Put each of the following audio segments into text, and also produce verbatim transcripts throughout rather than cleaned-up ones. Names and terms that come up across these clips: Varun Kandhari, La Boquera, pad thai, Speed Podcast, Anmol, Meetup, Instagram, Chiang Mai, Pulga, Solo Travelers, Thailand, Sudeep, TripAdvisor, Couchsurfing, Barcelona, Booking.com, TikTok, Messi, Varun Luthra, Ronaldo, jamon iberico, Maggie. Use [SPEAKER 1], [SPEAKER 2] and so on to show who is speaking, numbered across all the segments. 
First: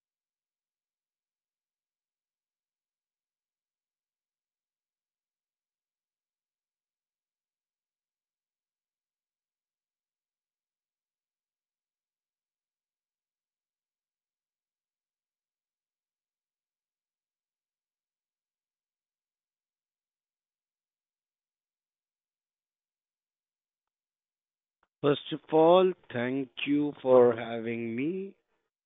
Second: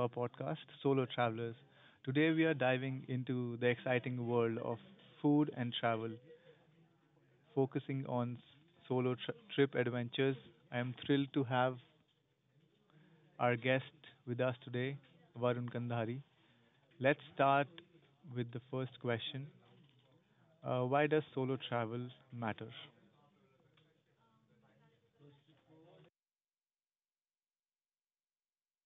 [SPEAKER 1] our podcast, Solo Travelers. Today we are diving into the exciting world of food and travel, focusing on s- solo tr- trip adventures. I am thrilled to have our guest with us today, Varun Kandhari. Let's start with the first question. Uh, Why does solo travel matter?
[SPEAKER 2] First of all, thank you for having me.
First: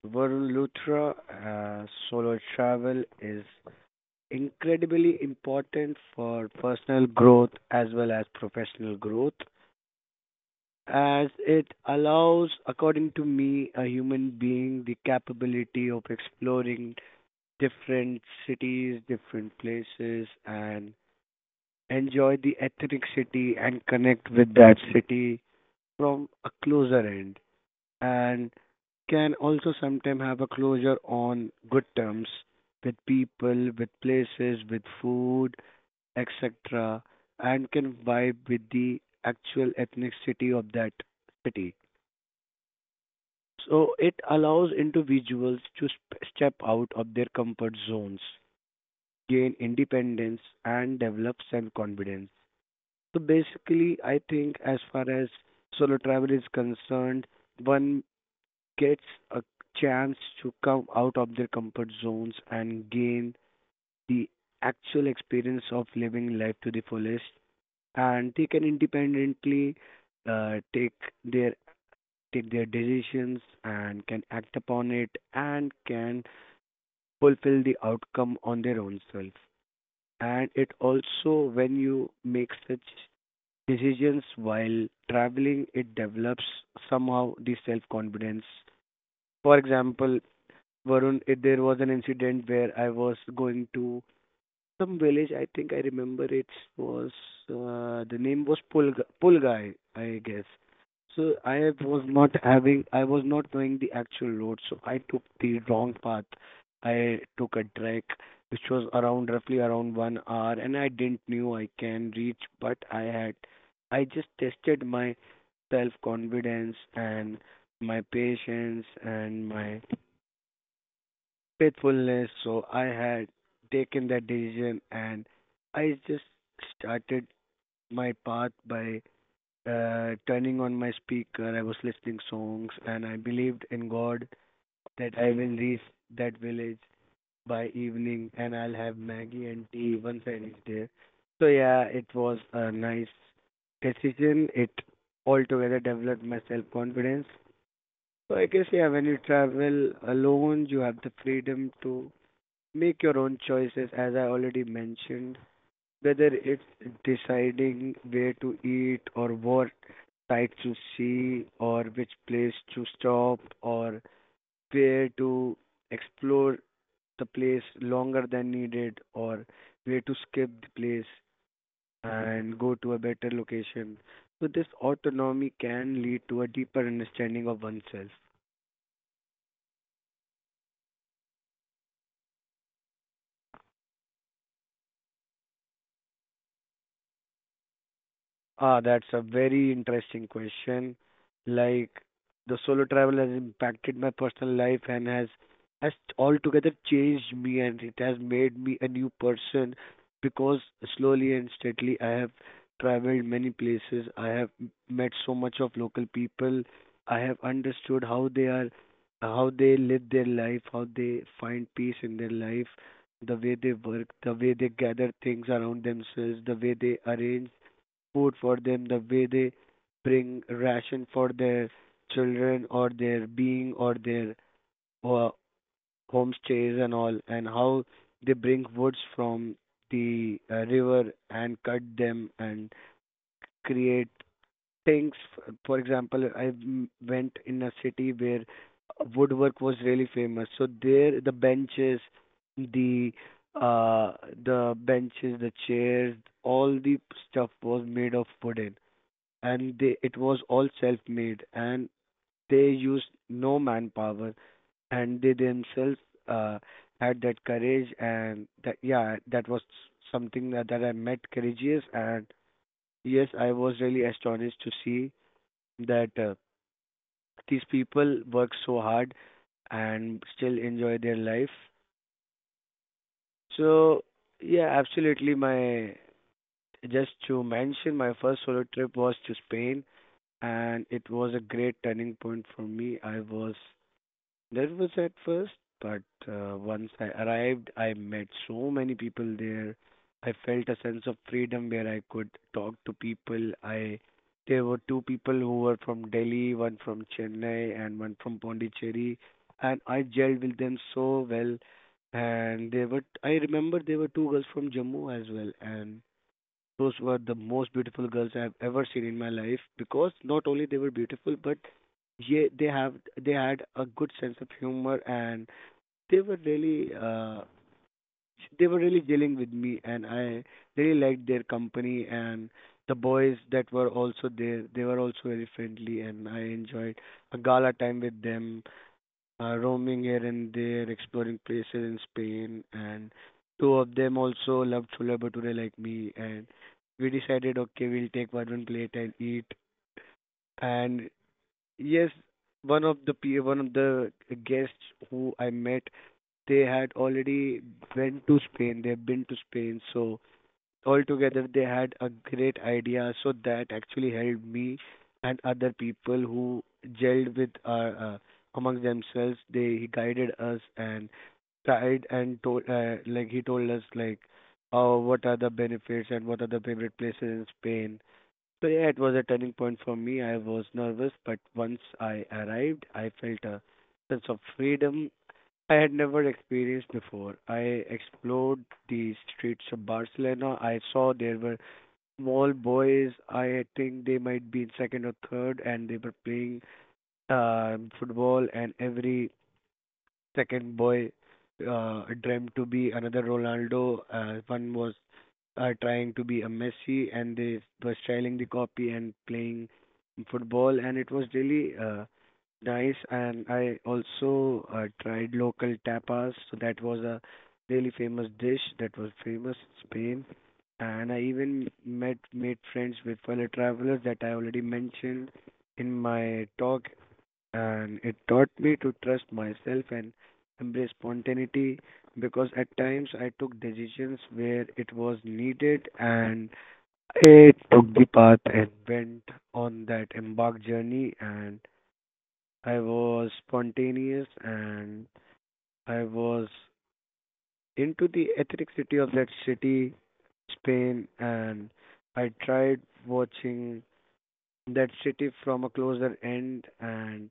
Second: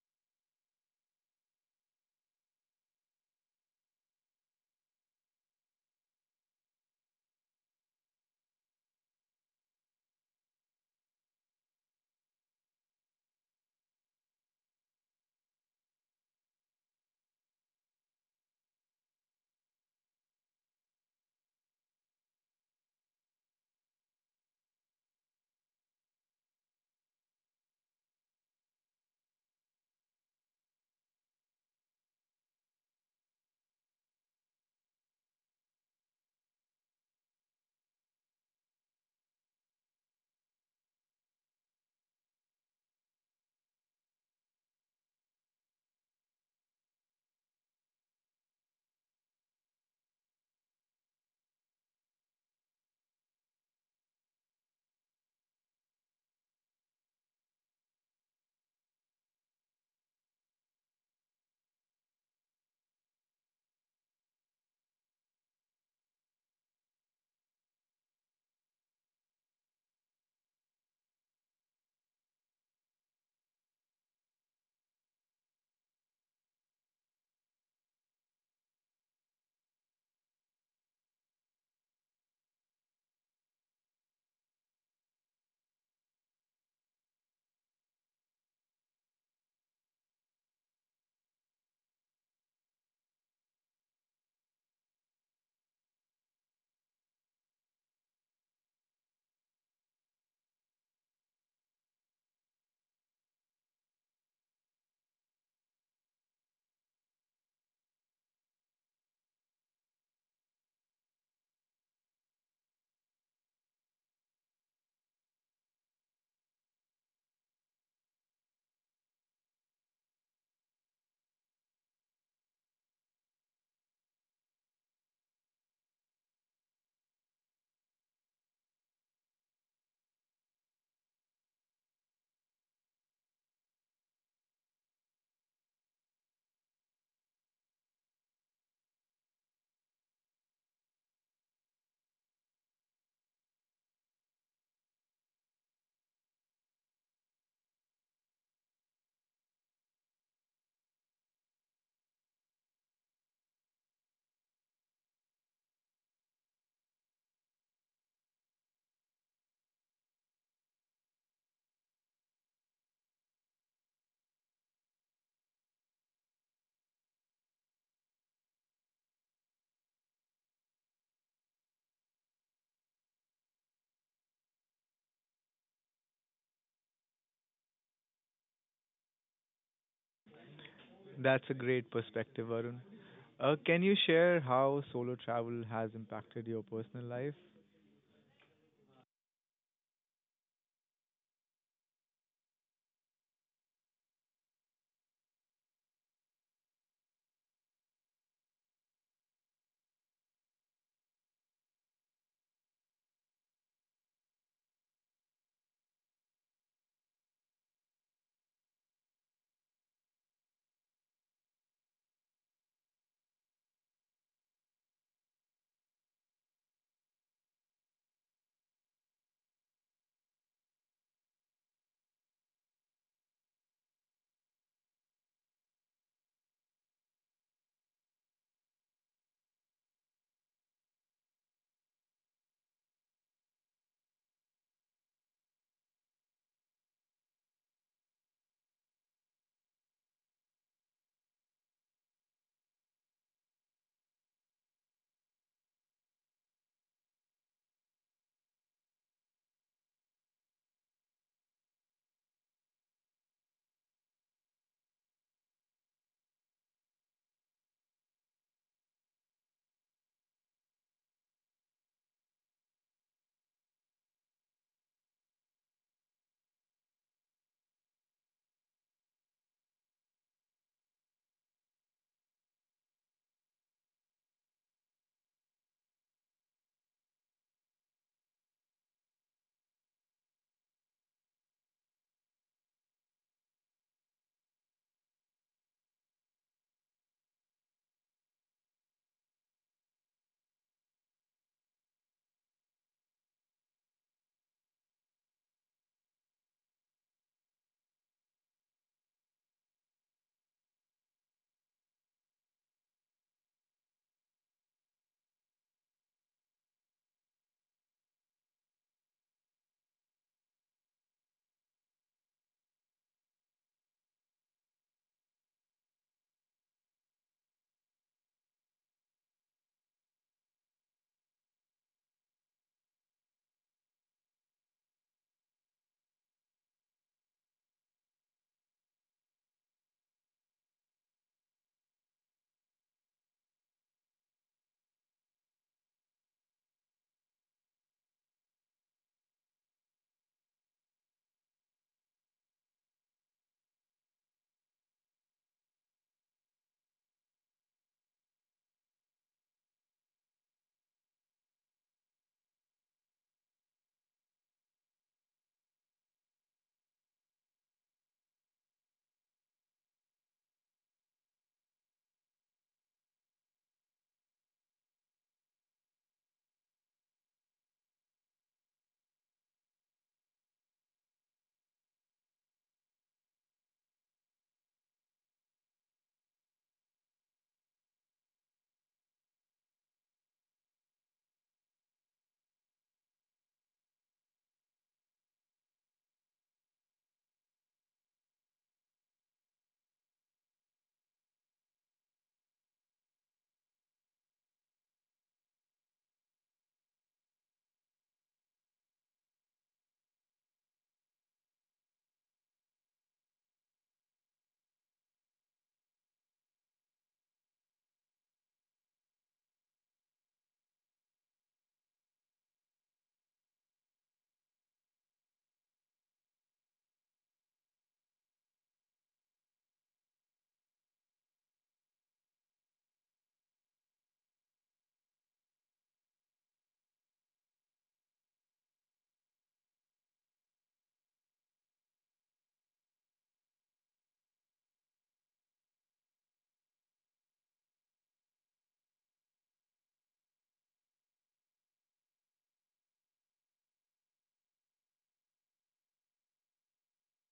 [SPEAKER 2] Varun Luthra, uh, solo travel is incredibly important for personal growth as well as professional growth, as it allows, according to me, a human being the capability of exploring different cities, different places, and enjoy the ethnic city and connect with that city from a closer end. And can also sometimes have a closure on good terms with people, with places, with food, et cetera, and can vibe with the actual ethnicity of that city. So it allows individuals to sp- step out of their comfort zones, gain independence, and develop self confidence. So basically, I think as far as solo travel is concerned, one gets a chance to come out of their comfort zones and gain the actual experience of living life to the fullest, and they can independently uh, take their take their decisions and can act upon it and can fulfill the outcome on their own self. And it also, when you make such decisions while traveling, it develops somehow the self confidence. For example, Varun, it, there was an incident where I was going to some village. I think I remember it was, uh, the name was Pulga, Pulgai, I guess. So I was not having, I was not knowing the actual road, so I took the wrong path. I took a trek which was around roughly around one hour, and I didn't knew I can reach, but I had, I just tested my self confidence and my patience and my faithfulness. So I had taken that decision and I just started my path by uh, turning on my speaker. I was listening songs and I believed in God that I will reach that village by evening and I'll have Maggie and tea once I reach there. So yeah, it was a nice decision. It altogether developed my self confidence. So I guess yeah, when you travel alone, you have the freedom to make your own choices, as I already mentioned, whether it's deciding where to eat or what sight to see or which place to stop or where to explore the place longer than needed or where to skip the place and go to a better location. So, this autonomy can lead to a deeper understanding of oneself.
[SPEAKER 1] That's a great perspective, Varun. Uh, can you share how solo travel has impacted your personal life?
[SPEAKER 2] Ah, that's a very interesting question. Like the solo travel has impacted my personal life and has has altogether changed me and it has made me a new person because slowly and steadily I have traveled many places. I have m- met so much of local people. I have understood how they are, how they live their life, how they find peace in their life, the way they work, the way they gather things around themselves, the way they arrange food for them, the way they bring ration for their children or their being or their uh, homestays and all, and how they bring woods from the uh, river and cut them and create things. F- For example, I m- went in a city where woodwork was really famous. So there, the benches, the uh the benches, the chairs, all the stuff was made of wooden, and they it was all self-made and they used no manpower and they themselves, uh, had that courage and that yeah that was something that, that I met courageous and yes I was really astonished to see that, uh, these people work so hard and still enjoy their life. So yeah, absolutely. My just to mention, my first solo trip was to Spain, and it was a great turning point for me. I was nervous at first, but uh, once I arrived, I met so many people there. I felt a sense of freedom where I could talk to people. I there were two people who were from Delhi, one from Chennai and one from Pondicherry, and I gelled with them so well. And they were I remember there were two girls from Jammu as well, and those were the most beautiful girls I have ever seen in my life because not only they were beautiful, but yeah, they have they had a good sense of humor and they were really, uh, they were really dealing with me and I really liked their company and the boys that were also there they were also very friendly and I enjoyed a gala time with them, uh, roaming here and there, exploring places in Spain, and two of them also loved chole bhature like me, and we decided, okay, we'll take one one plate and eat. And yes, one of the pe- one of the guests who I met, they had already went to Spain. They've been to Spain, so altogether they had a great idea so that actually helped me and other people who gelled with our, uh, among themselves they guided us and tried and told, uh, like he told us like oh what are the benefits and what are the favorite places in Spain. So yeah, it was a turning point for me. I was nervous, but once I arrived I felt a sense of freedom I had never experienced before. I explored the streets of Barcelona. I saw there were small boys. I think they might be in second or third, and they were playing um football. And every second boy, uh, dreamt to be another Ronaldo. Uh, one was, uh, trying to be a Messi, and they were styling the copy and playing football, and it was really, uh, nice. And I also, uh, tried local tapas, so that was a really famous dish that was famous in Spain. And I even met made friends with fellow travelers that I already mentioned in my talk and it taught me to trust myself and embrace spontaneity because at times I took decisions where it was needed and I took the path and went on that embark journey and I was spontaneous and I was into the ethnic city of that city, Spain, and I tried watching that city from a closer end. And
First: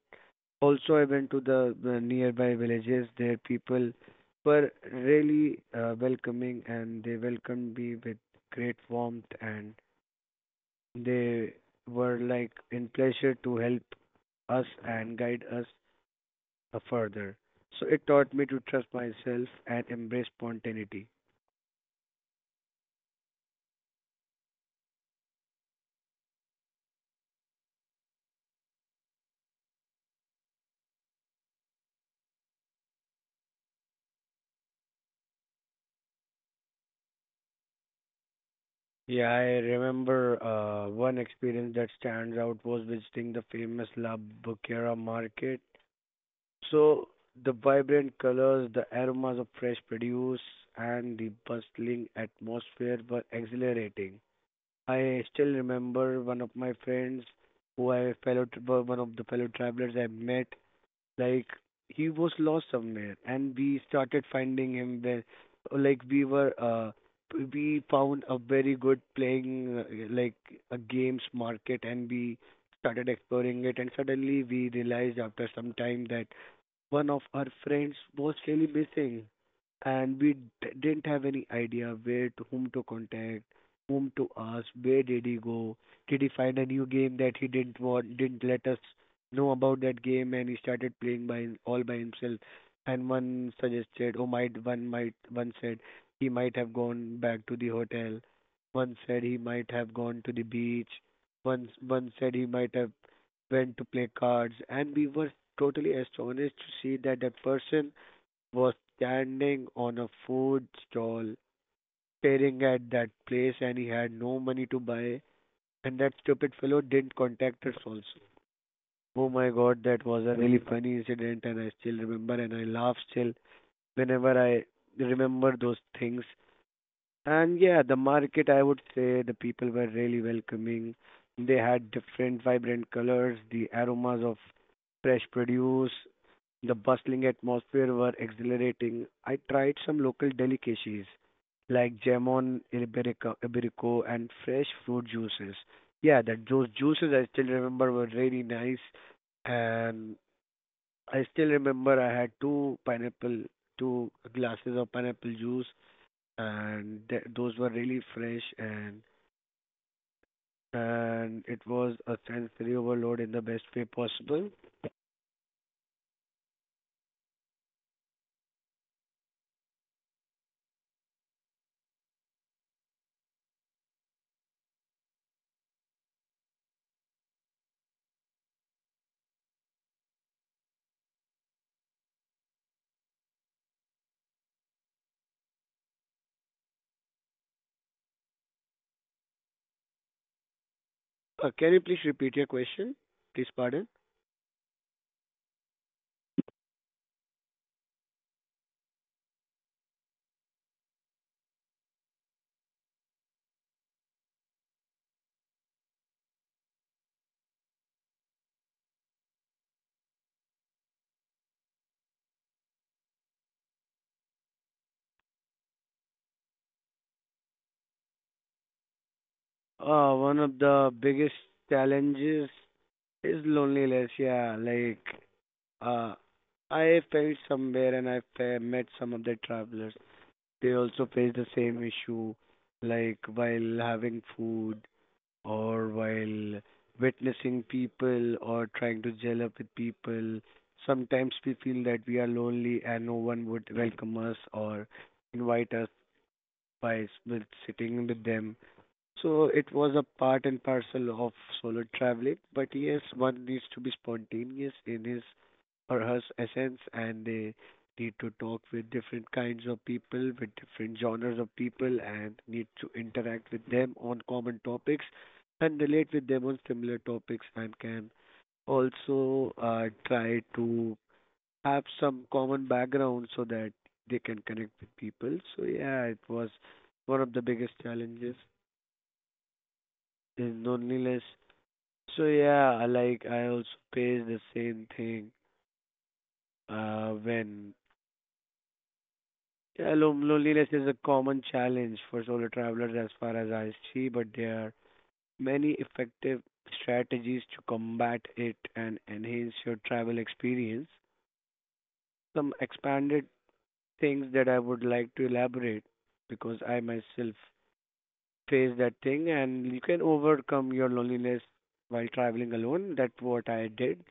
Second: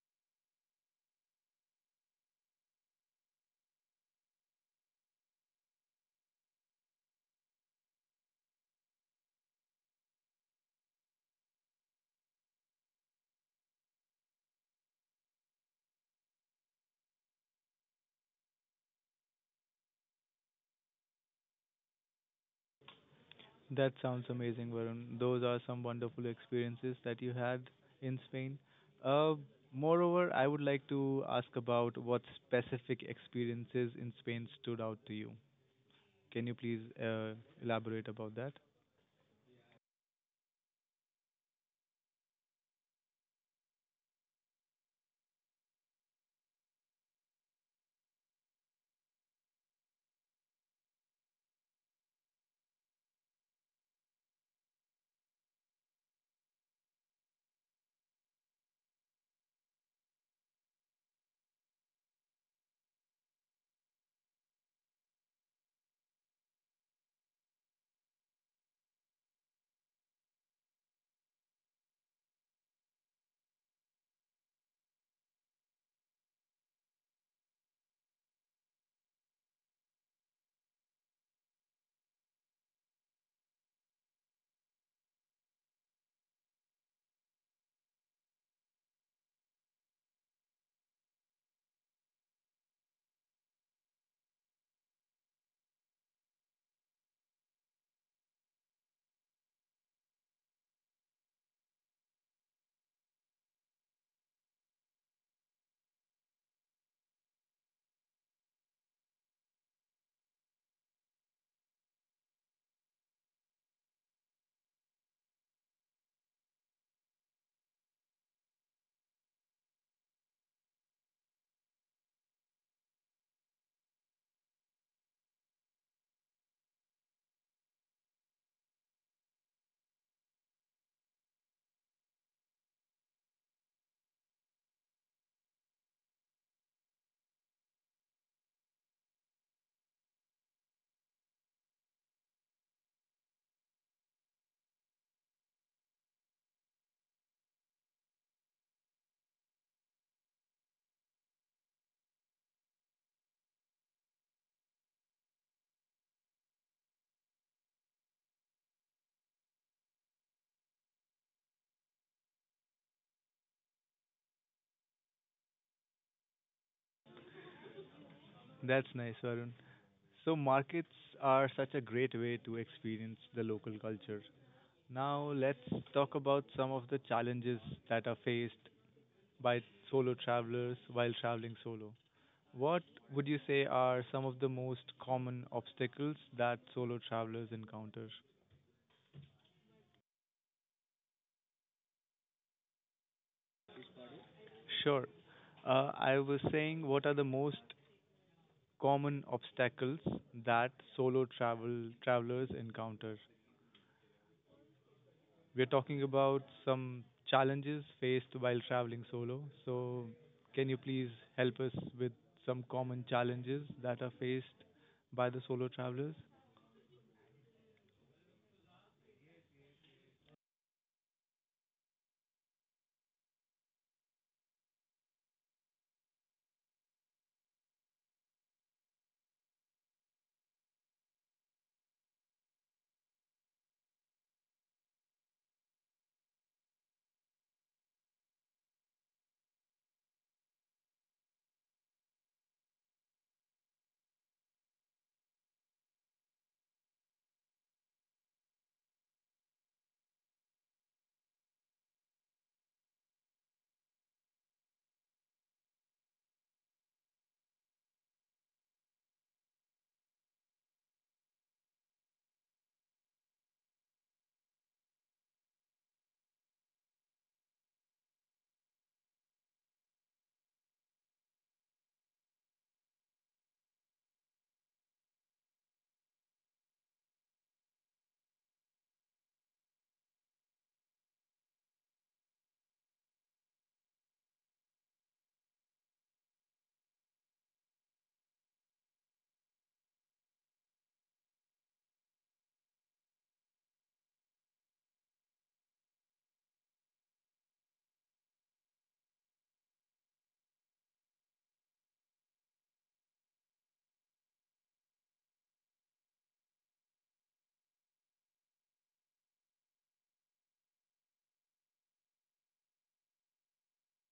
[SPEAKER 2] also, I went to the, the nearby villages. Their people were really, uh, welcoming and they welcomed me with great warmth and they were like in pleasure to help us and guide us, uh, further. So it taught me to trust myself and embrace spontaneity.
[SPEAKER 1] That sounds amazing, Varun. Those are some wonderful experiences that you had in Spain. Uh, moreover, I would like to ask about what specific experiences in Spain stood out to you. Can you please uh, elaborate about that?
[SPEAKER 2] Yeah, I remember, uh, one experience that stands out was visiting the famous La Boquera market. So the vibrant colors, the aromas of fresh produce, and the bustling atmosphere were exhilarating. I still remember one of my friends who I fellow were one of the fellow travelers I met. Like he was lost somewhere, and we started finding him where, like we were uh we found a very good playing, uh, like a games market, and we started exploring it. And suddenly we realized after some time that one of our friends was really missing, and we d- didn't have any idea where to whom to contact, whom to ask, where did he go, did he find a new game that he didn't want, didn't let us know about that game, and he started playing by him- all by himself. And one suggested, oh, might one might one said he might have gone back to the hotel. One said he might have gone to the beach. One one said he might have went to play cards, and we were totally astonished to see that that person was standing on a food stall staring at that place and he had no money to buy and that stupid fellow didn't contact us also. Oh my god, that was a really funny incident and I still remember and I laugh still whenever I remember those things and yeah, the market, I would say the people were really welcoming. They had different vibrant colors, the aromas of fresh produce, the bustling atmosphere were exhilarating. I tried some local delicacies like jamon iberico, iberico and fresh fruit juices. Yeah, that those juices I still remember were really nice, and I still remember I had two pineapple, two glasses of pineapple juice and th- those were really fresh and and it was a sensory overload in the best way possible.
[SPEAKER 1] That's nice, Varun. So, markets are such a great way to experience the local culture. Now, let's talk about some of the challenges that are faced by solo travelers while traveling solo. What would you say are some of the most common obstacles that solo travelers encounter?
[SPEAKER 2] Uh, can you please repeat your question? Please pardon.
[SPEAKER 1] Sure. Uh, I was saying, what are the most common obstacles that solo travel travelers encounter? We're talking about some challenges faced while traveling solo. So, can you please help us with some common challenges that are faced by the solo travelers?
[SPEAKER 2] Uh, one of the biggest challenges is loneliness. Yeah, like, uh, I felt somewhere and I fa- met some of the travelers. They also faced the same issue, like while having food or while witnessing people or trying to gel up with people. Sometimes we feel that we are lonely and no one would welcome us or invite us by s- with sitting with them. So it was a part and parcel of solo traveling. But yes, one needs to be spontaneous in his or her essence, and they need to talk with different kinds of people, with different genres of people, and need to interact with them on common topics and relate with them on similar topics, and can also uh, try to have some common background so that they can connect with people. So yeah, it was one of the biggest challenges. Is loneliness. So yeah, I like I also face the same thing uh, when yeah, lo- loneliness is a common challenge for solo travelers as far as I see, but there are many effective strategies to combat it and enhance your travel experience. Some expanded things that I would like to elaborate because I myself face that thing and you can overcome your loneliness while traveling alone. That's what I did.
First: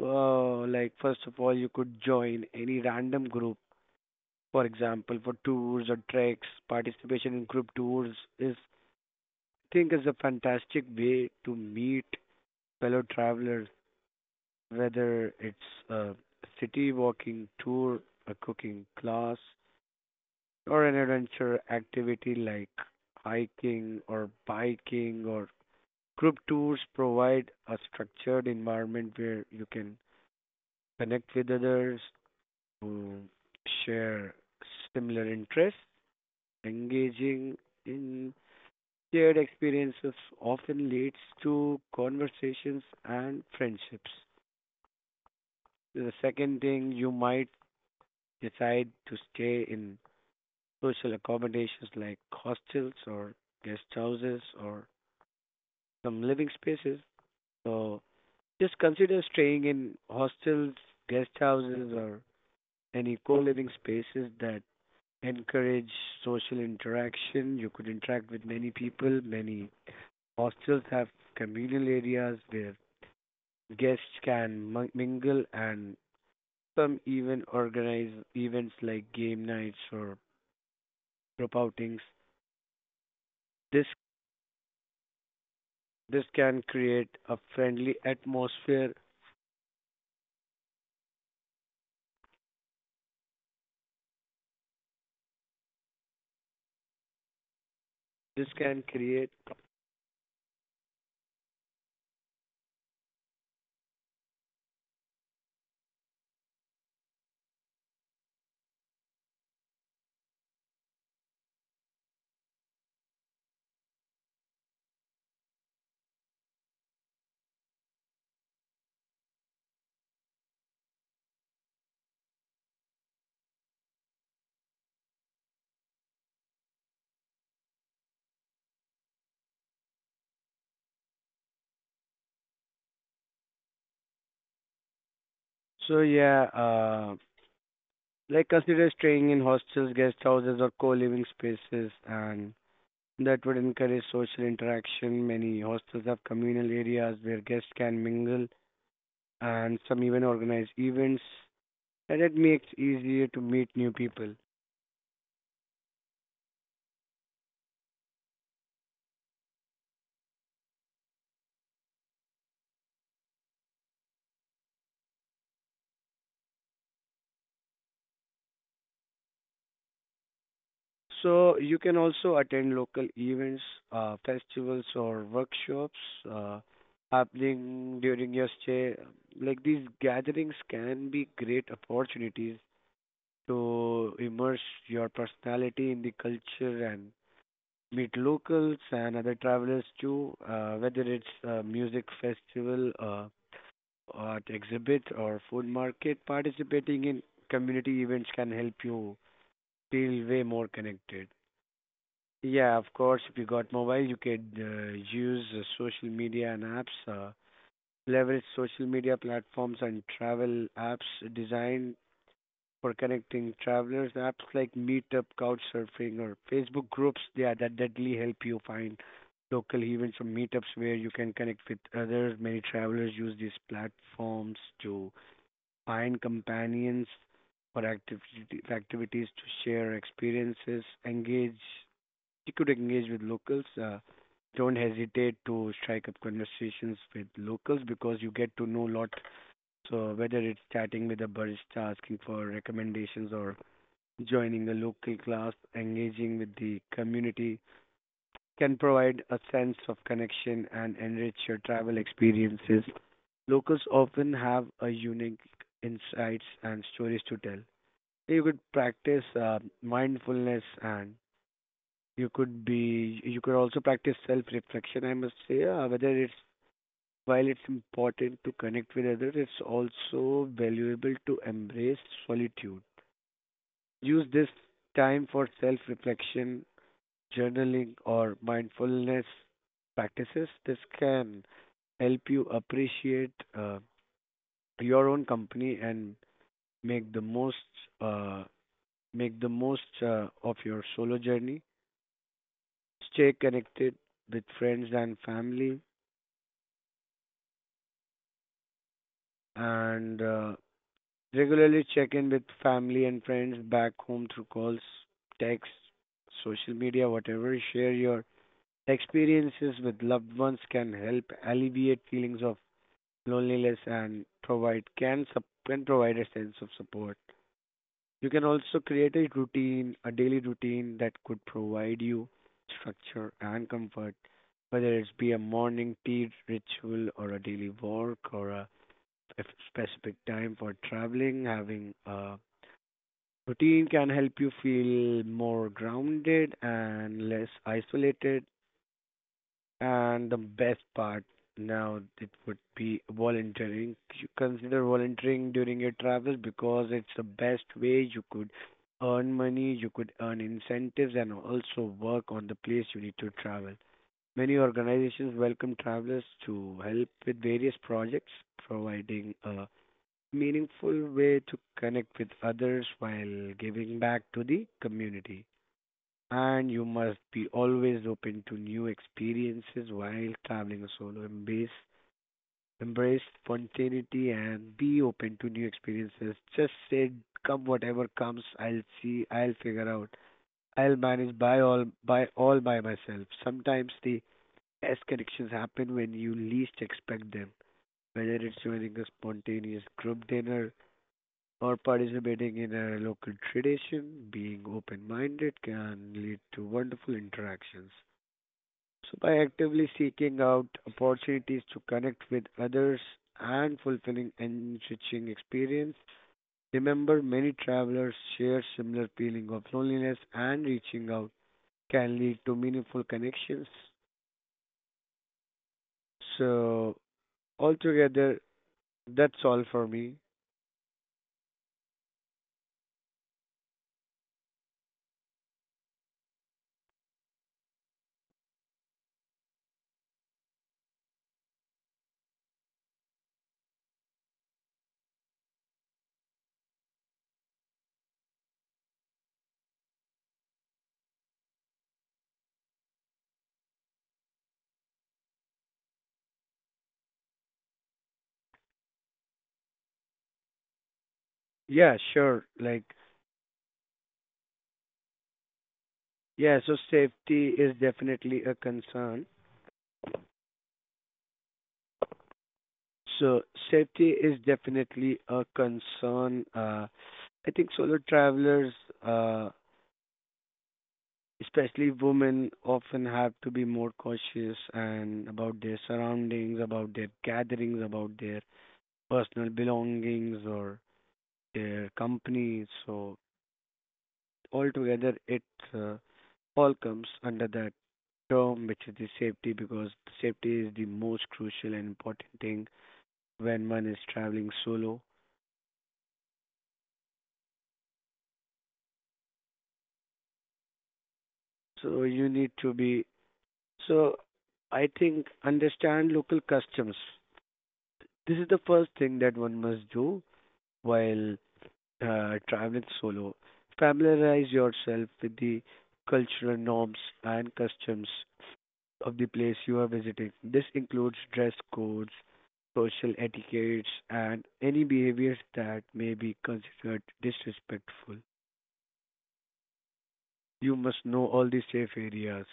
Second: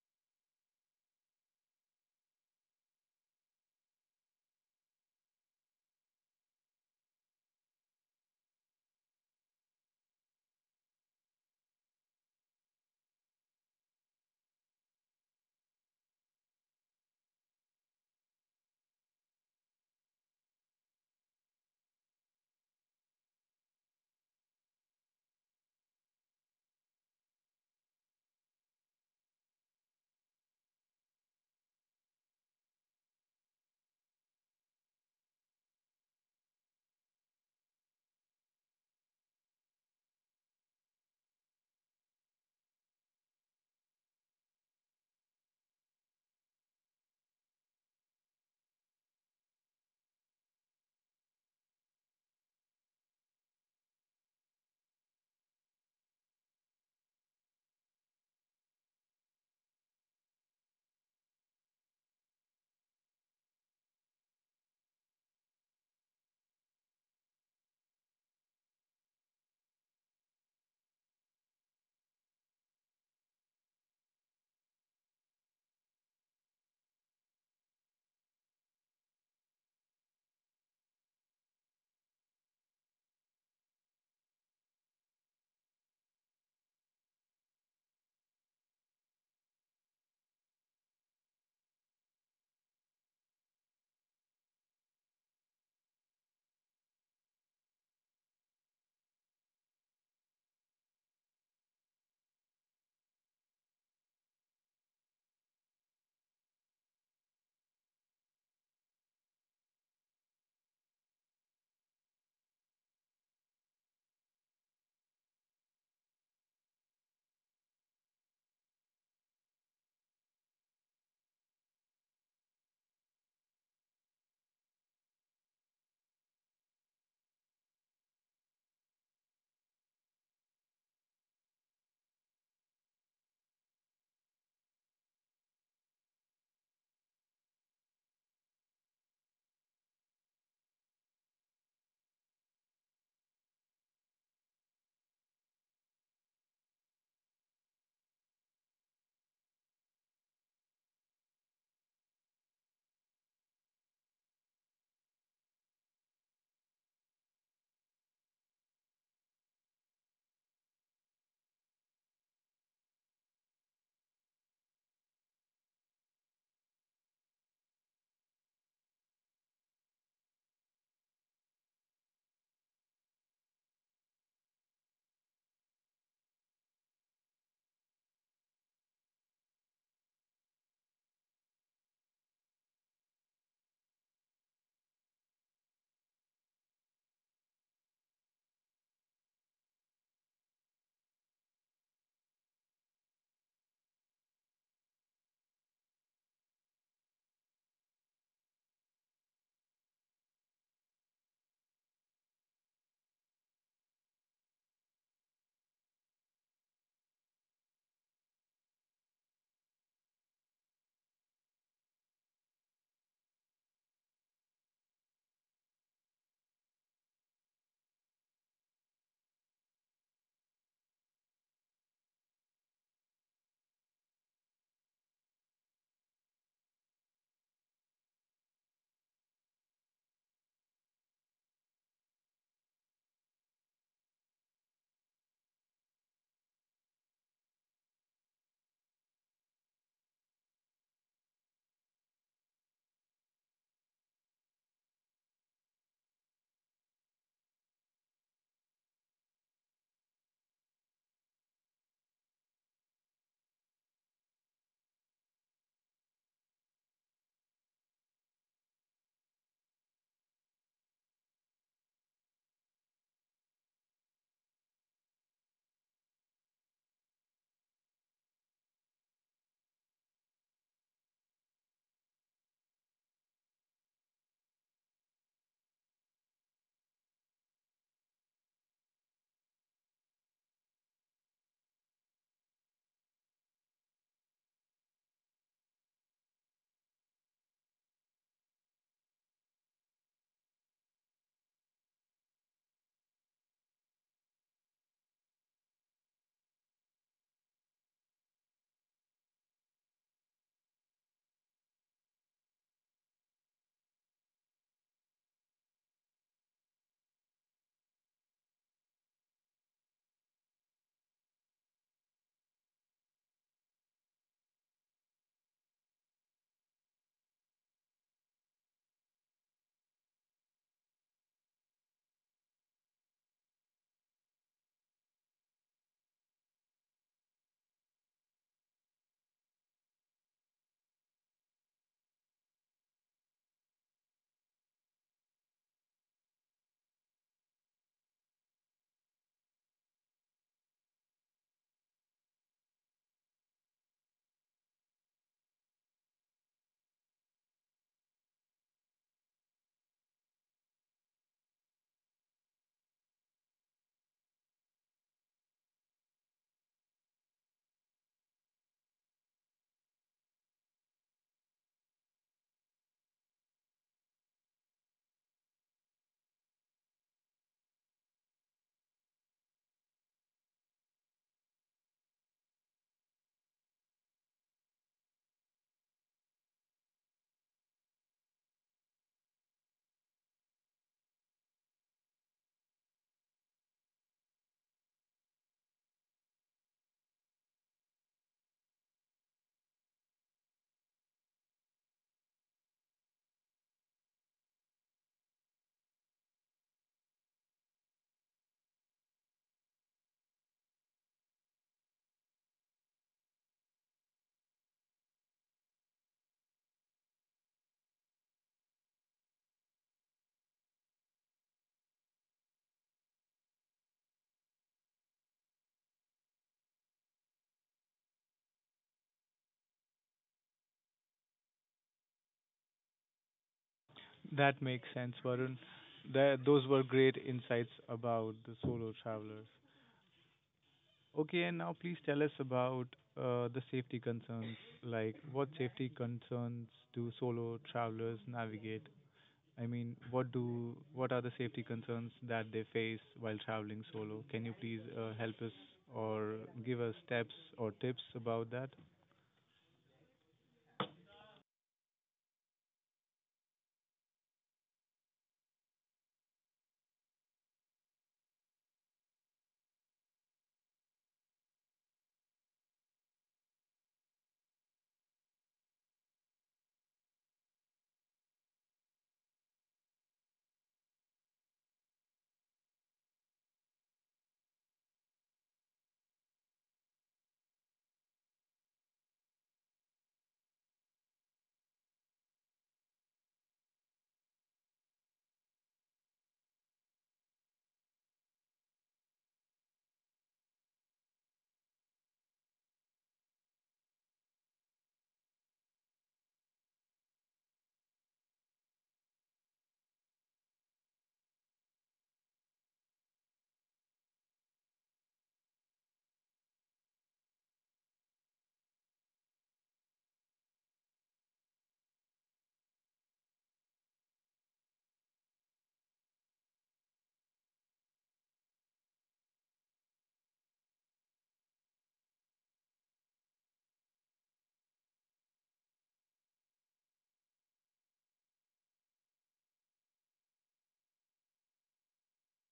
[SPEAKER 2] Uh, like first of all, you could join any random group. For example, for tours or treks, participation in group tours is, I think, is a fantastic way to meet fellow travelers. Whether it's a city walking tour, a cooking class, or an adventure activity like hiking or biking, or group tours provide a structured environment where you can connect with others who share similar interests. Engaging in shared experiences often leads to conversations and friendships. The second thing, you might decide to stay in social accommodations like hostels or guest houses or some living spaces. So just consider staying in hostels, guest houses, or any co living spaces that encourage social interaction. You could interact with many people. Many hostels have communal areas where guests can mi- mingle, and some even organize events like game nights or group outings. This this can create a friendly atmosphere. This can create. So yeah, uh, like consider staying in hostels, guest houses, or co-living spaces, and that would encourage social interaction. Many hostels have communal areas where guests can mingle, and some even organize events, and it makes easier to meet new people. So you can also attend local events, uh, festivals, or workshops uh, happening during your stay. Like these gatherings can be great opportunities to immerse your personality in the culture and meet locals and other travelers too, uh, whether it's a music festival, uh, art exhibit, or food market. Participating in community events can help you feel way more connected. Yeah, of course, if you got mobile, you could uh, use uh, social media and apps. Uh, leverage social media platforms and travel apps designed for connecting travelers. Apps like Meetup, Couchsurfing, or Facebook groups, yeah, that deadly help you find local events or meetups where you can connect with others. Many travelers use these platforms to find companions for activity, activities to share experiences, engage. You could engage with locals. Uh, don't hesitate to strike up conversations with locals because you get to know a lot. So whether it's chatting with a barista, asking for recommendations, or joining a local class, engaging with the community can provide a sense of connection and enrich your travel experiences. Locals often have a unique insights and stories to tell. You could practice uh, mindfulness and you could be you could also practice self-reflection, I must say, uh, whether it's while it's important to connect with others, it's also valuable to embrace solitude. Use this time for self reflection journaling, or mindfulness practices. This can help you appreciate uh, your own company and make the most uh, make the most uh, of your solo journey. Stay connected with friends and family, and uh, regularly check in with family and friends back home through calls, texts, social media, whatever. Share your experiences with loved ones can help alleviate feelings of loneliness and provide can sup- can provide a sense of support. You can also create a routine, a daily routine that could provide you structure and comfort, whether it's be a morning tea ritual or a daily walk or a a specific time for traveling. Having a routine can help you feel more grounded and less isolated and the best part now it would be volunteering. You consider volunteering during your travels because it's the best way you could earn money, you could earn incentives, and also work on the place you need to travel. Many organizations welcome travelers to help with various projects, providing a meaningful way to connect with others while giving back to the community and you must be always open to new experiences while traveling solo. Embrace embrace spontaneity and be open to new experiences. Just say come whatever comes, I'll see, I'll figure out. I'll manage by all by all by myself. Sometimes the best connections happen when you least expect them. Whether it's joining a spontaneous group dinner or participating in a local tradition, being open minded can lead to wonderful interactions. So by actively seeking out opportunities to connect with others and fulfilling and enriching experience, remember many travelers share similar feeling of loneliness and reaching out can lead to meaningful connections. So altogether, that's all for me.
[SPEAKER 1] That makes sense, Varun. That, those were great insights about the solo travelers. Okay, and now please tell us about uh, the safety concerns. Like, what safety concerns do solo travelers navigate? I mean, what do what are the safety concerns that they face while traveling solo? Can you please uh, help us or give us steps or tips about that?
[SPEAKER 2] Yeah, sure. Like, yeah, so safety is definitely a concern. So safety is definitely a concern. Uh, I think solo travelers uh, especially women often have to be more cautious and about their surroundings, about their gatherings, about their personal belongings or their companies. So altogether, it uh, all comes under that term, which is the safety, because safety is the most crucial and important thing when one is traveling solo. So you need to be so. I think understand local customs. This is the first thing that one must do while uh, traveling solo, familiarize yourself with the cultural norms and customs of the place you are visiting. This includes dress codes, social etiquettes, and any behaviors that may be considered disrespectful. You must know all the safe areas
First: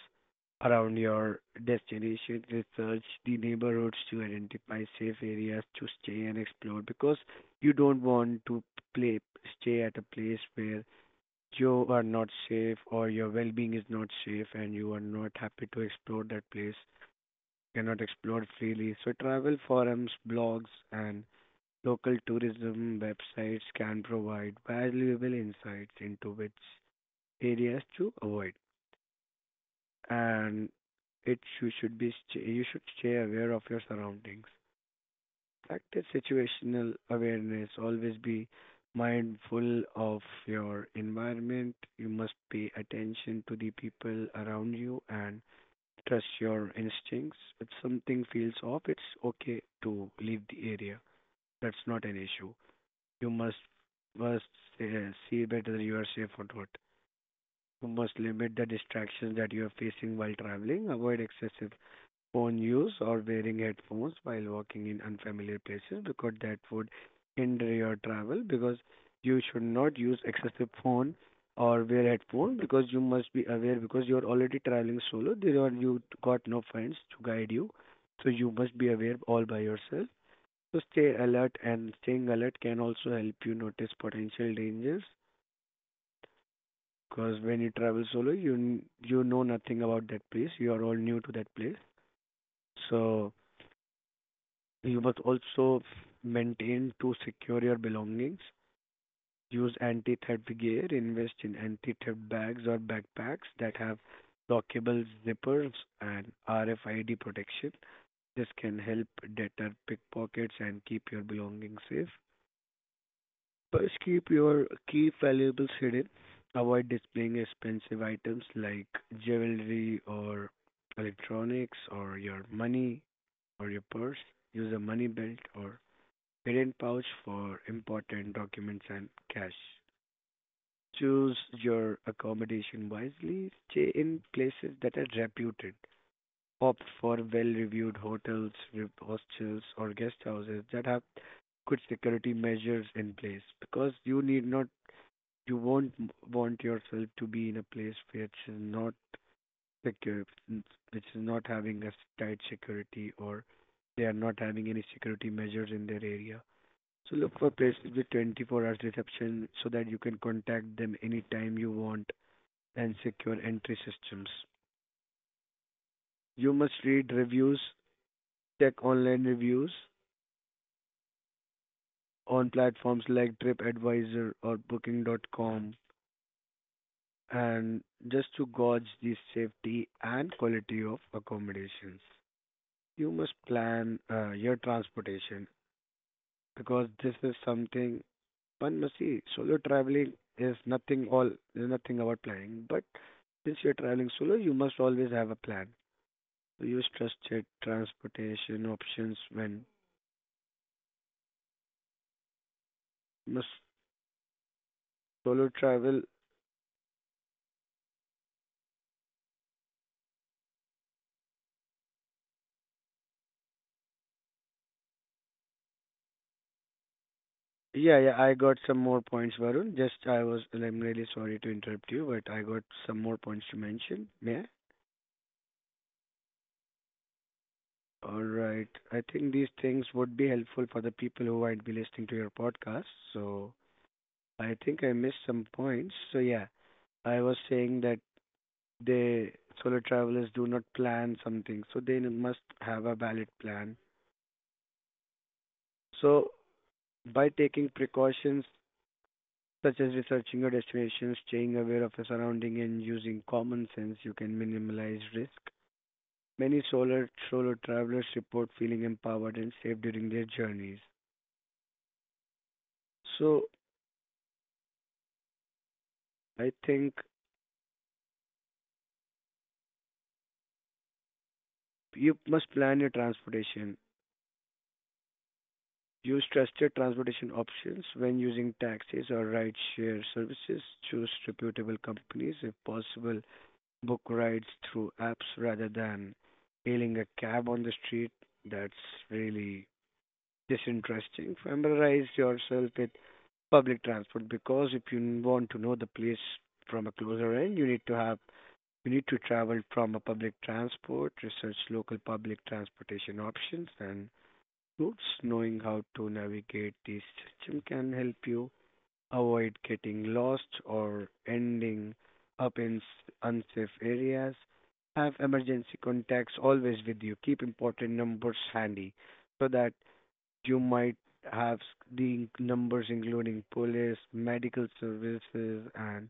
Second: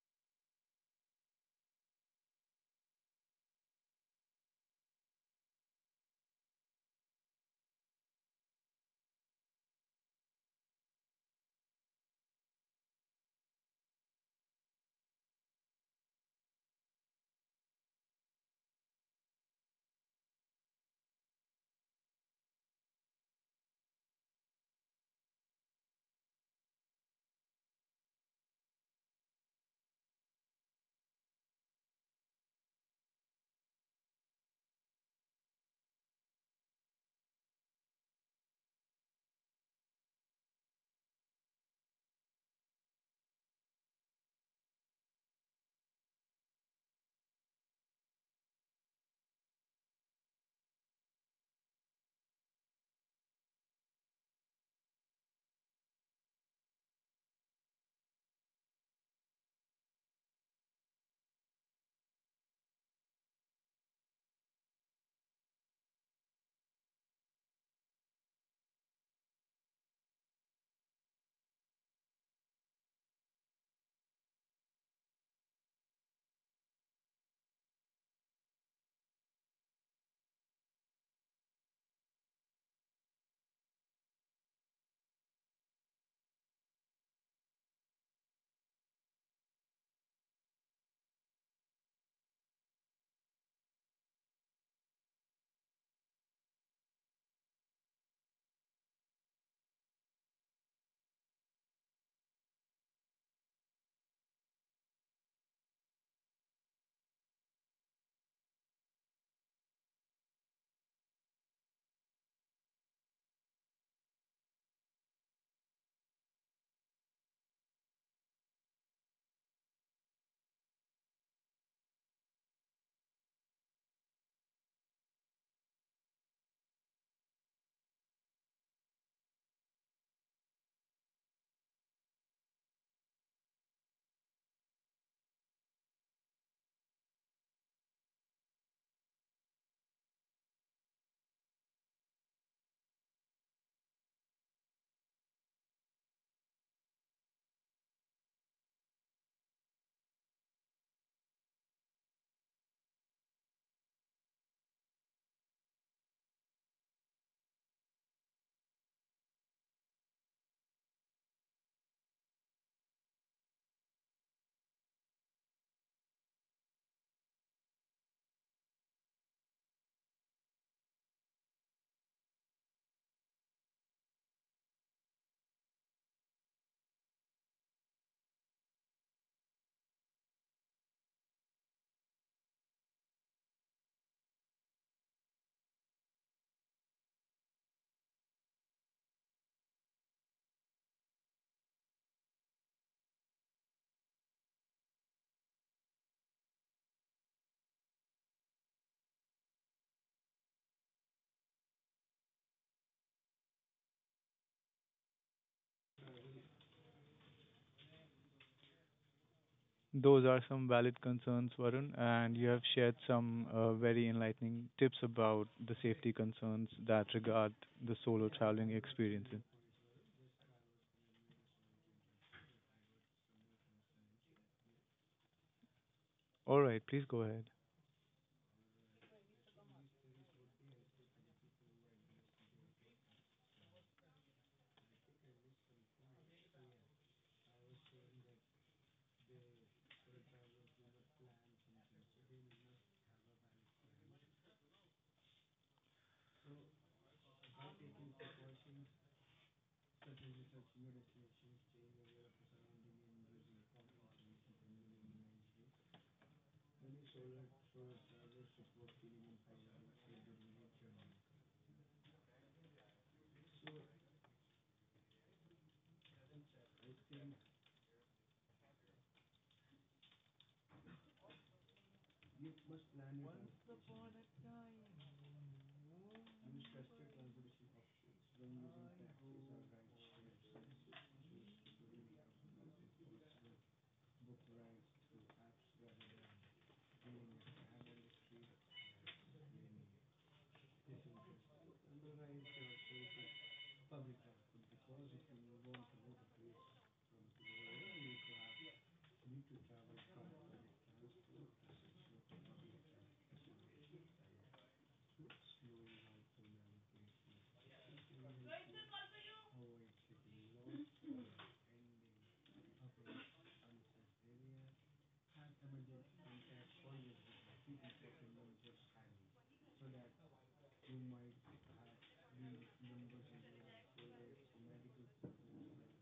[SPEAKER 2] around your destination, research the neighborhoods to identify safe areas to stay and explore because you don't want to play stay at a place where you are not safe or your well-being is not safe and you are not happy to explore that place, cannot explore freely. So travel forums, blogs, and local tourism websites can provide valuable insights into which areas to avoid. And it you should be st- you should stay aware of your surroundings. Practice situational awareness. Always be mindful of your environment. You must pay attention to the people around you and trust your instincts. If something feels off, it's okay to leave the area. That's not an issue. You must first uh, see whether you are safe or not. You must limit the distractions that you are facing while traveling. Avoid excessive phone use or wearing headphones while walking in unfamiliar places because that would hinder your travel because you should not use excessive phone or wear headphone because you must be aware because you're already traveling solo there are you got no friends to guide you so you must be aware all by yourself so stay alert and staying alert can also help you notice potential dangers because when you travel solo you n- you know nothing about that place you are all new to that place so you must also maintain to secure your belongings. Use anti-theft gear. Invest in anti-theft bags or backpacks that have lockable zippers and R F I D protection. This can help deter pickpockets and keep your belongings safe. First, keep your key valuables hidden. Avoid displaying expensive items like jewelry or electronics or your money or your purse. Use a money belt or hidden pouch for important documents and cash. Choose your accommodation wisely. Stay in places that are reputed. Opt for well-reviewed hotels, re- hostels, or guest houses that have good security measures in place because you need not, you won't m- want yourself to be in a place which is not secure, which is not having a tight security or they are not having any security measures in their area. So look for places with twenty-four hours reception so that you can contact them anytime you want and secure entry systems. You must read reviews, check online reviews on platforms like TripAdvisor or booking dot com and just to gauge the safety and quality of accommodations. You must plan uh, your transportation because this is something but see, solo traveling is nothing all is nothing about planning. But since you're traveling solo, you must always have a plan. So use trusted transportation options when must solo travel.
[SPEAKER 1] Those are some valid concerns, Varun, and you have shared some uh, very enlightening tips about the safety concerns that regard
[SPEAKER 2] Yeah,
[SPEAKER 1] the
[SPEAKER 2] yeah, I
[SPEAKER 1] solo
[SPEAKER 2] got
[SPEAKER 1] traveling
[SPEAKER 2] some more
[SPEAKER 1] experience.
[SPEAKER 2] points, Varun. Just I was and I'm really sorry to interrupt you, but I got some more points to mention. May I?
[SPEAKER 1] All right, please go ahead.
[SPEAKER 2] All right. I think these things would be helpful for the people who might be listening to your podcast. So I think I missed some points. So yeah, I was saying that they solo travelers do not plan something, so they must have a valid plan. So by taking precautions such as researching your destination, staying aware of your surrounding, and using common sense, you can minimize risk. Many solo solo travelers report feeling empowered and safe during their journeys. So I think you must plan your transportation. Use trusted transportation options when using taxis or rideshare services. Choose reputable companies. If possible, book rides through apps rather than hailing a cab on the street. That's really disinteresting. Familiarize yourself with public transport because if you want to know the place from a closer end, you need to have you need to travel from a public transport, research local public transportation options, and groups, knowing how to navigate the system can help you avoid getting lost or ending up in s- unsafe areas. Have emergency contacts always with you. Keep important numbers handy so that you might have s- the numbers, including police, medical services, and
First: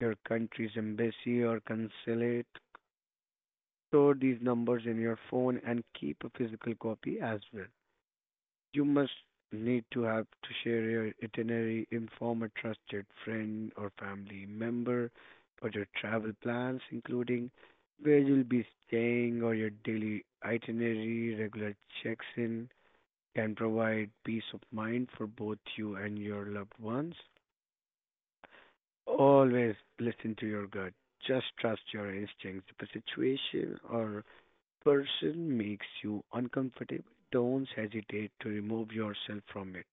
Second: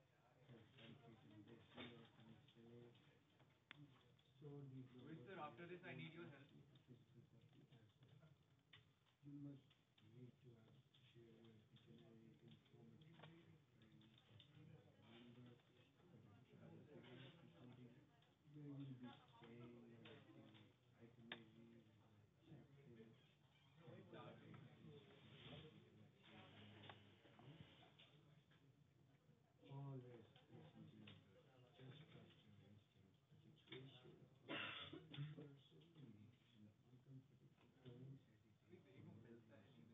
[SPEAKER 2] your country's embassy or consulate. Store these numbers in your phone and keep a physical copy as well. You must need to have to share your itinerary, inform a trusted friend or family member for your travel plans, including where you'll be staying or your daily itinerary. Regular checks in can provide peace of mind for both you and your loved ones. Always listen to your gut. Just trust your instincts. If a situation or person makes you uncomfortable, don't hesitate to remove yourself from it.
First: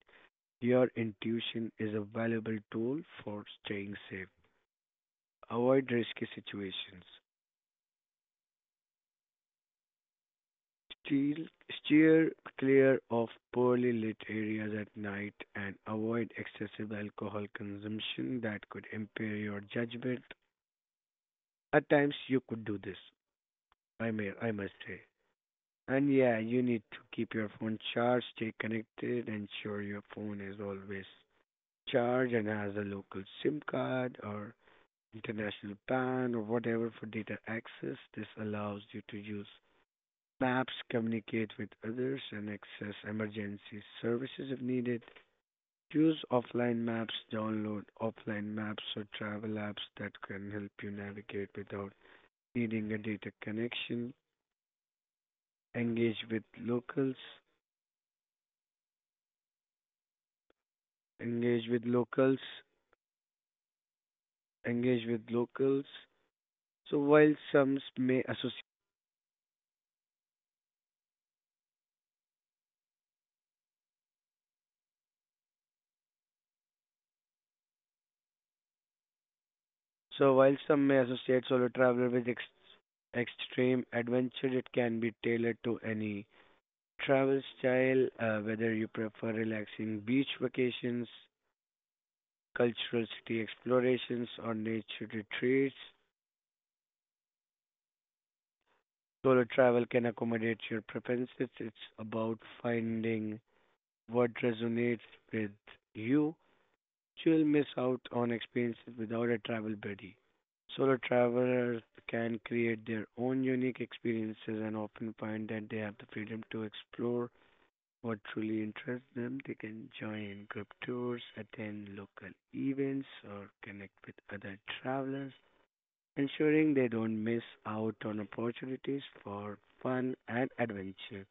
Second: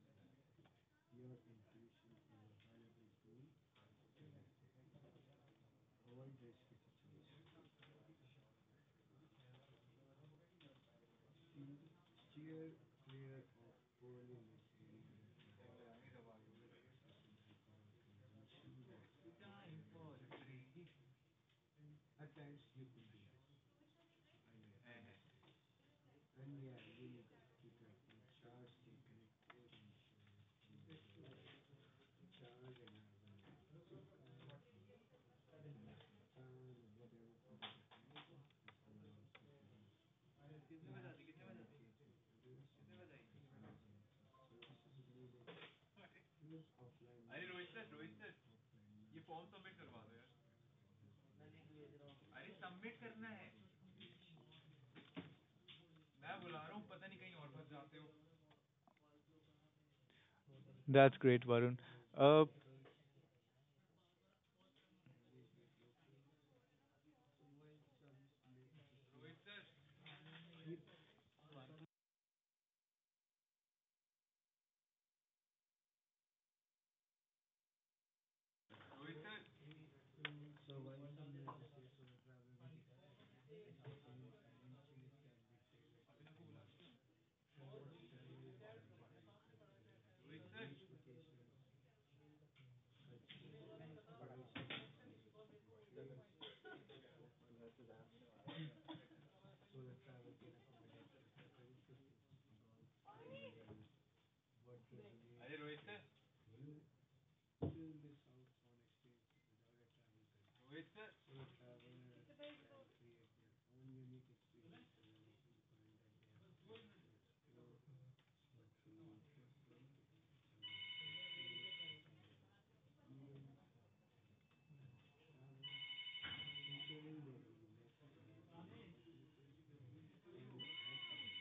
[SPEAKER 2] Your intuition is a valuable tool for staying safe. Avoid risky situations. Steer, steer clear of poorly lit areas at night and avoid excessive alcohol consumption that could impair your judgment. At times, you could do this, I, may, I must say. And yeah, you need to keep your phone charged, stay connected, ensure your phone is always charged and has a local SIM card or international PAN or whatever for data access. This allows you to use maps, communicate with others, and access emergency services if needed. Use offline maps, download offline maps or travel apps that can help you navigate without needing a data connection. Engage with locals,
[SPEAKER 1] That's great,
[SPEAKER 2] engage
[SPEAKER 1] Varun.
[SPEAKER 2] with locals,
[SPEAKER 1] Uh,
[SPEAKER 2] Engage with locals. So while some may associate So while some may associate solo travel with ex- extreme adventure. It can be tailored to any travel style, uh, whether you prefer relaxing beach vacations, cultural city explorations, or nature retreats. Solo travel can accommodate your preferences. It's about finding what resonates with you. You'll miss out on experiences without a travel buddy. Solo travelers can create their own unique experiences and often find that they have the freedom to explore what truly interests them. They can join group tours, attend local events, or connect with other travelers, ensuring they don't miss out on opportunities for fun and adventure.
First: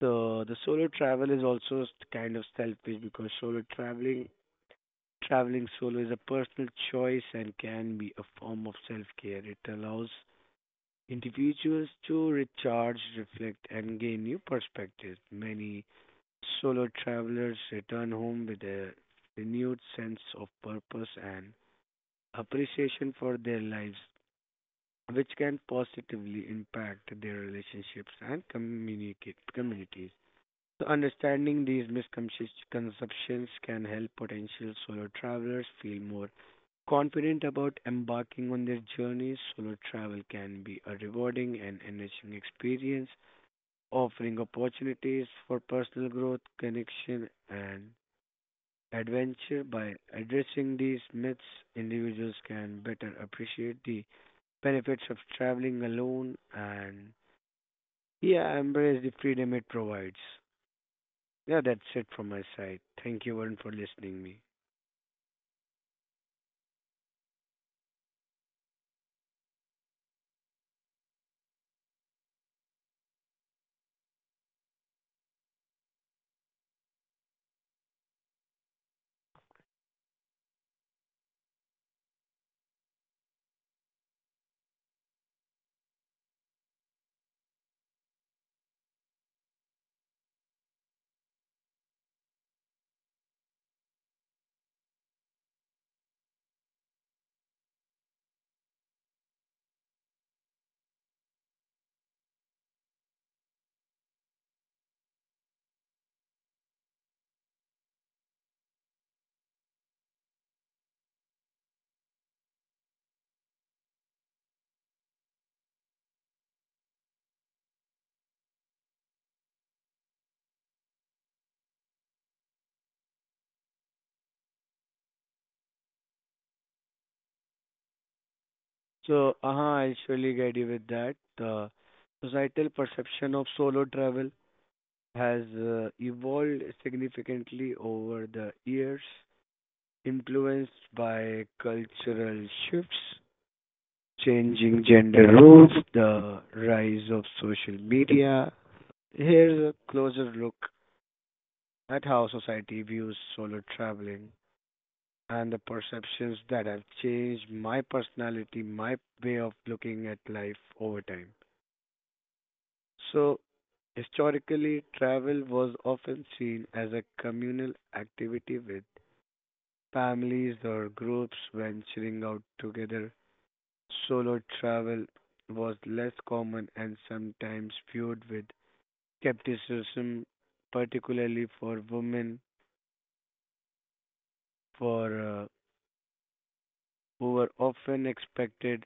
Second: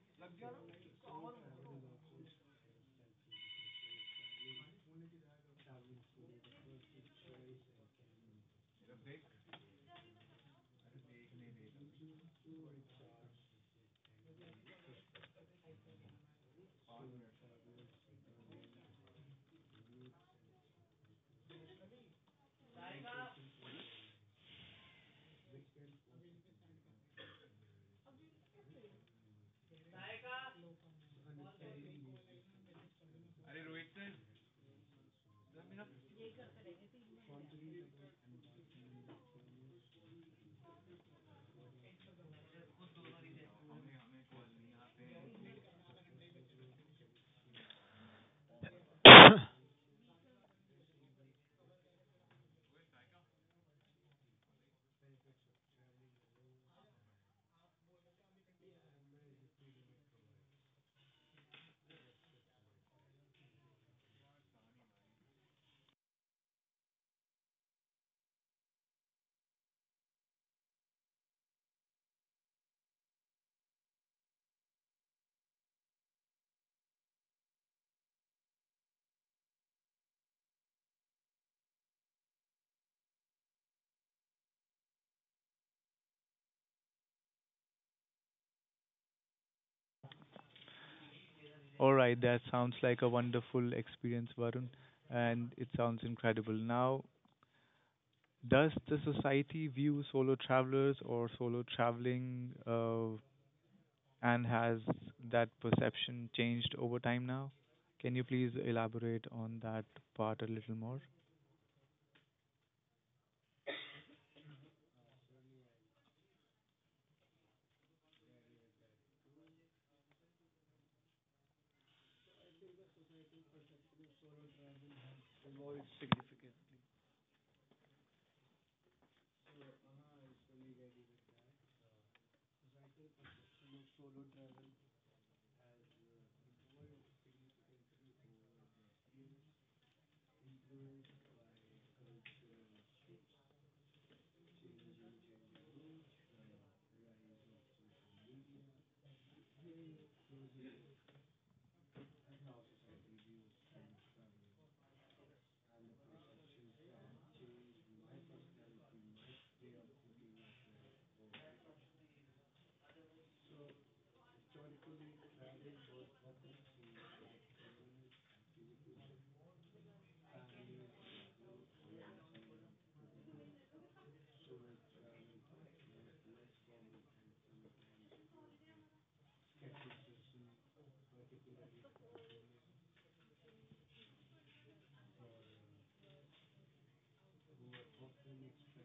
[SPEAKER 2] So the solo travel is also s- kind of selfish. Because solo traveling Traveling solo is a personal choice and can be a form of self care. It allows individuals to recharge, reflect, and gain new perspectives. Many solo travelers return home with a renewed sense of purpose and appreciation for their lives, which can positively impact their relationships and communicate communities. So understanding these misconceptions can help potential solo travelers feel more confident about embarking on their journeys. Solo travel can be a rewarding and enriching experience, offering opportunities for personal growth, connection, and adventure. By addressing these myths, individuals can better appreciate the benefits of traveling alone and, yeah, embrace the freedom it provides. Yeah, that's it from my side. Thank you, Varun, for listening me.
[SPEAKER 1] all right, that sounds like a wonderful experience, Varun, and it sounds incredible. Now, does the society view solo travelers or solo traveling uh, And has that perception changed over time now? Can you please elaborate on that part a little more?
[SPEAKER 2] So, uh I'll surely guide you with that. The societal perception of solo travel has uh, evolved significantly over the years, influenced by cultural shifts, changing gender roles, the rise of social media. Here's a closer look at how society views solo traveling, and the perceptions that have changed my personality, my way of looking at life over time. So, historically, travel was often seen as a communal activity with families or groups venturing out together. Solo travel was less common and sometimes viewed with skepticism, particularly for women, for uh, who were often expected,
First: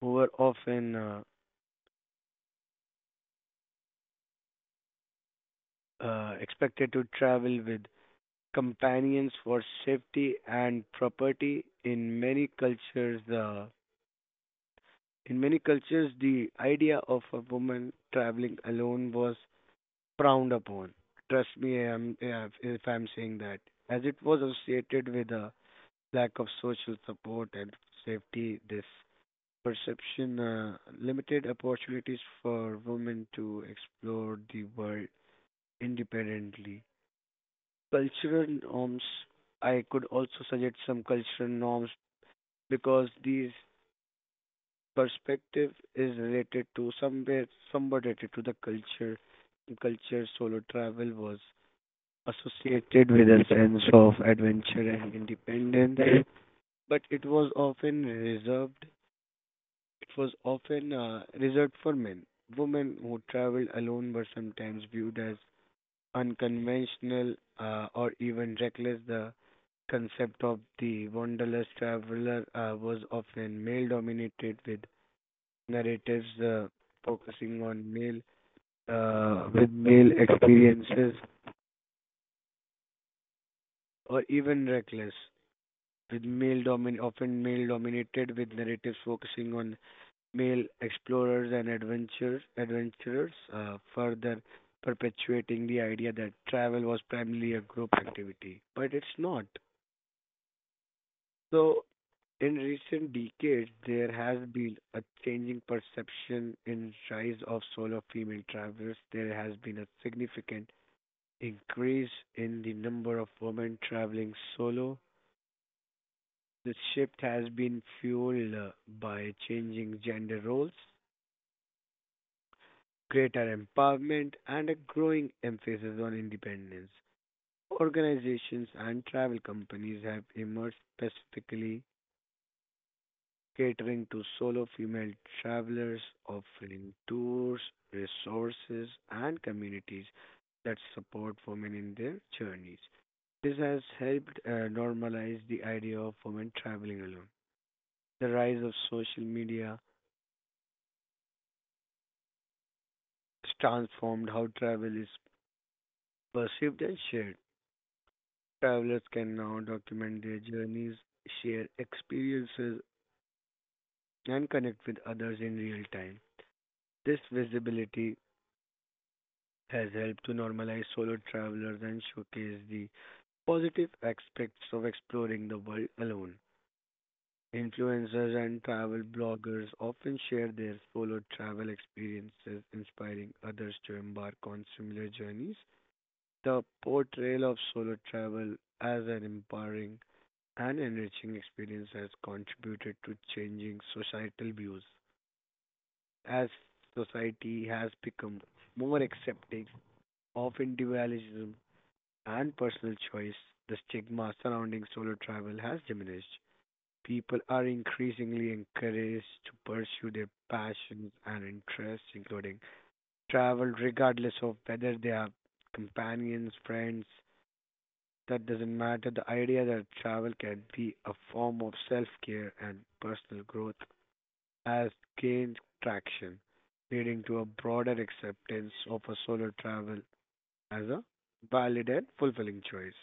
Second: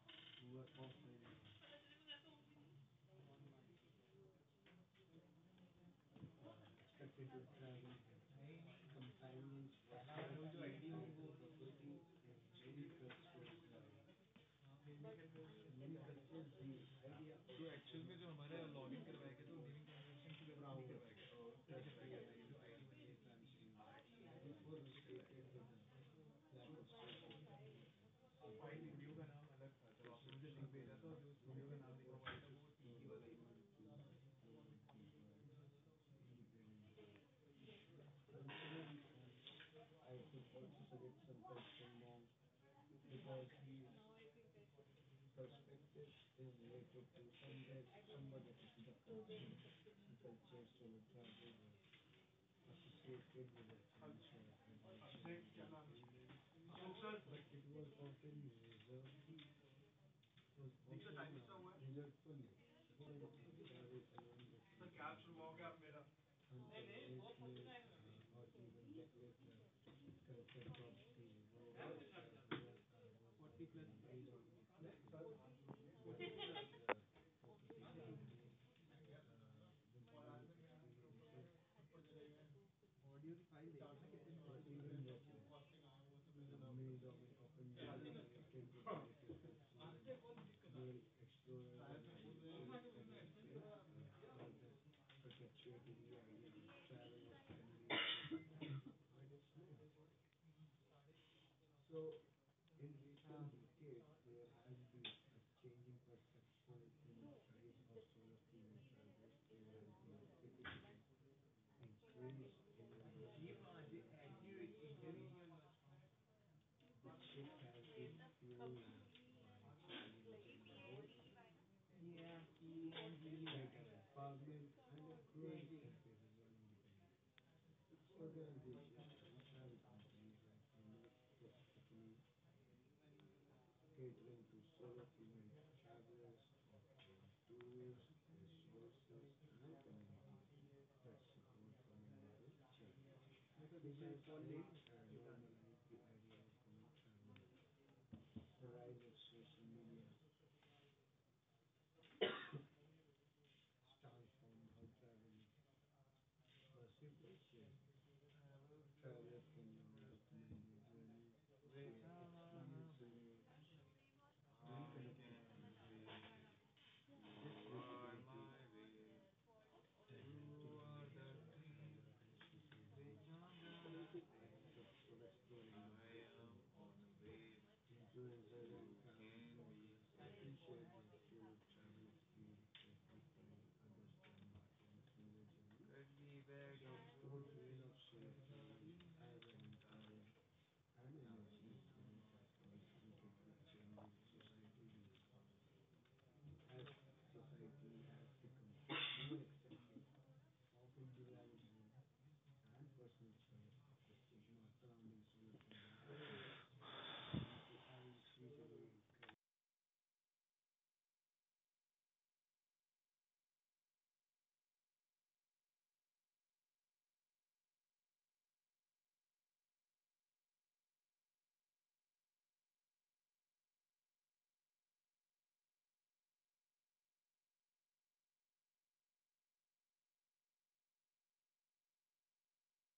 [SPEAKER 2] who were often uh, uh, expected to travel with companions for safety and property. In many cultures the in many cultures, the idea of a woman traveling alone was frowned upon. Trust me, I'm, yeah, if I'm saying that. As it was associated with a lack of social support and safety, this perception uh, limited opportunities for women to explore the world independently. Cultural norms, I could also suggest some cultural norms, because these perspective is related to somewhere somewhat related to the culture. In culture, solo travel was associated with a sense of adventure and independence, but it was often reserved. It was often uh, reserved for men. Women who traveled alone were sometimes viewed as unconventional, uh, or even reckless. The concept of the wanderlust traveler uh, was often male dominated, with narratives uh, focusing on male uh, with male experiences or even reckless with male domin often male dominated with narratives focusing on male explorers and adventures adventurers, uh, further perpetuating the idea that travel was primarily a group activity, but it's not. So, in recent decades, there has been a changing perception in rise of solo female travelers. There has been a significant increase in the number of women traveling solo. The shift has been fueled uh, by changing gender roles, greater empowerment, and a growing emphasis on independence. Organizations and travel companies have emerged specifically catering to solo female travelers, offering tours, resources, and communities that support women in their journeys. This has helped uh, normalize the idea of women traveling alone. The rise of social media has transformed how travel is perceived and shared. Travelers can now document their journeys, share experiences, and connect with others in real time. This visibility has helped to normalize solo travelers and showcase the positive aspects of exploring the world alone. Influencers and travel bloggers often share their solo travel experiences, inspiring others to embark on similar journeys. The portrayal of solo travel as an empowering and enriching experience has contributed to changing societal views. As society has become more accepting of individualism and personal choice, the stigma surrounding solo travel has diminished. People are increasingly encouraged to pursue their passions and interests, including travel, regardless of whether they are companions, friends. That doesn't matter. The idea that travel can be a form of self care and personal growth has gained traction, leading to a broader acceptance of a solo travel as a valid and fulfilling choice.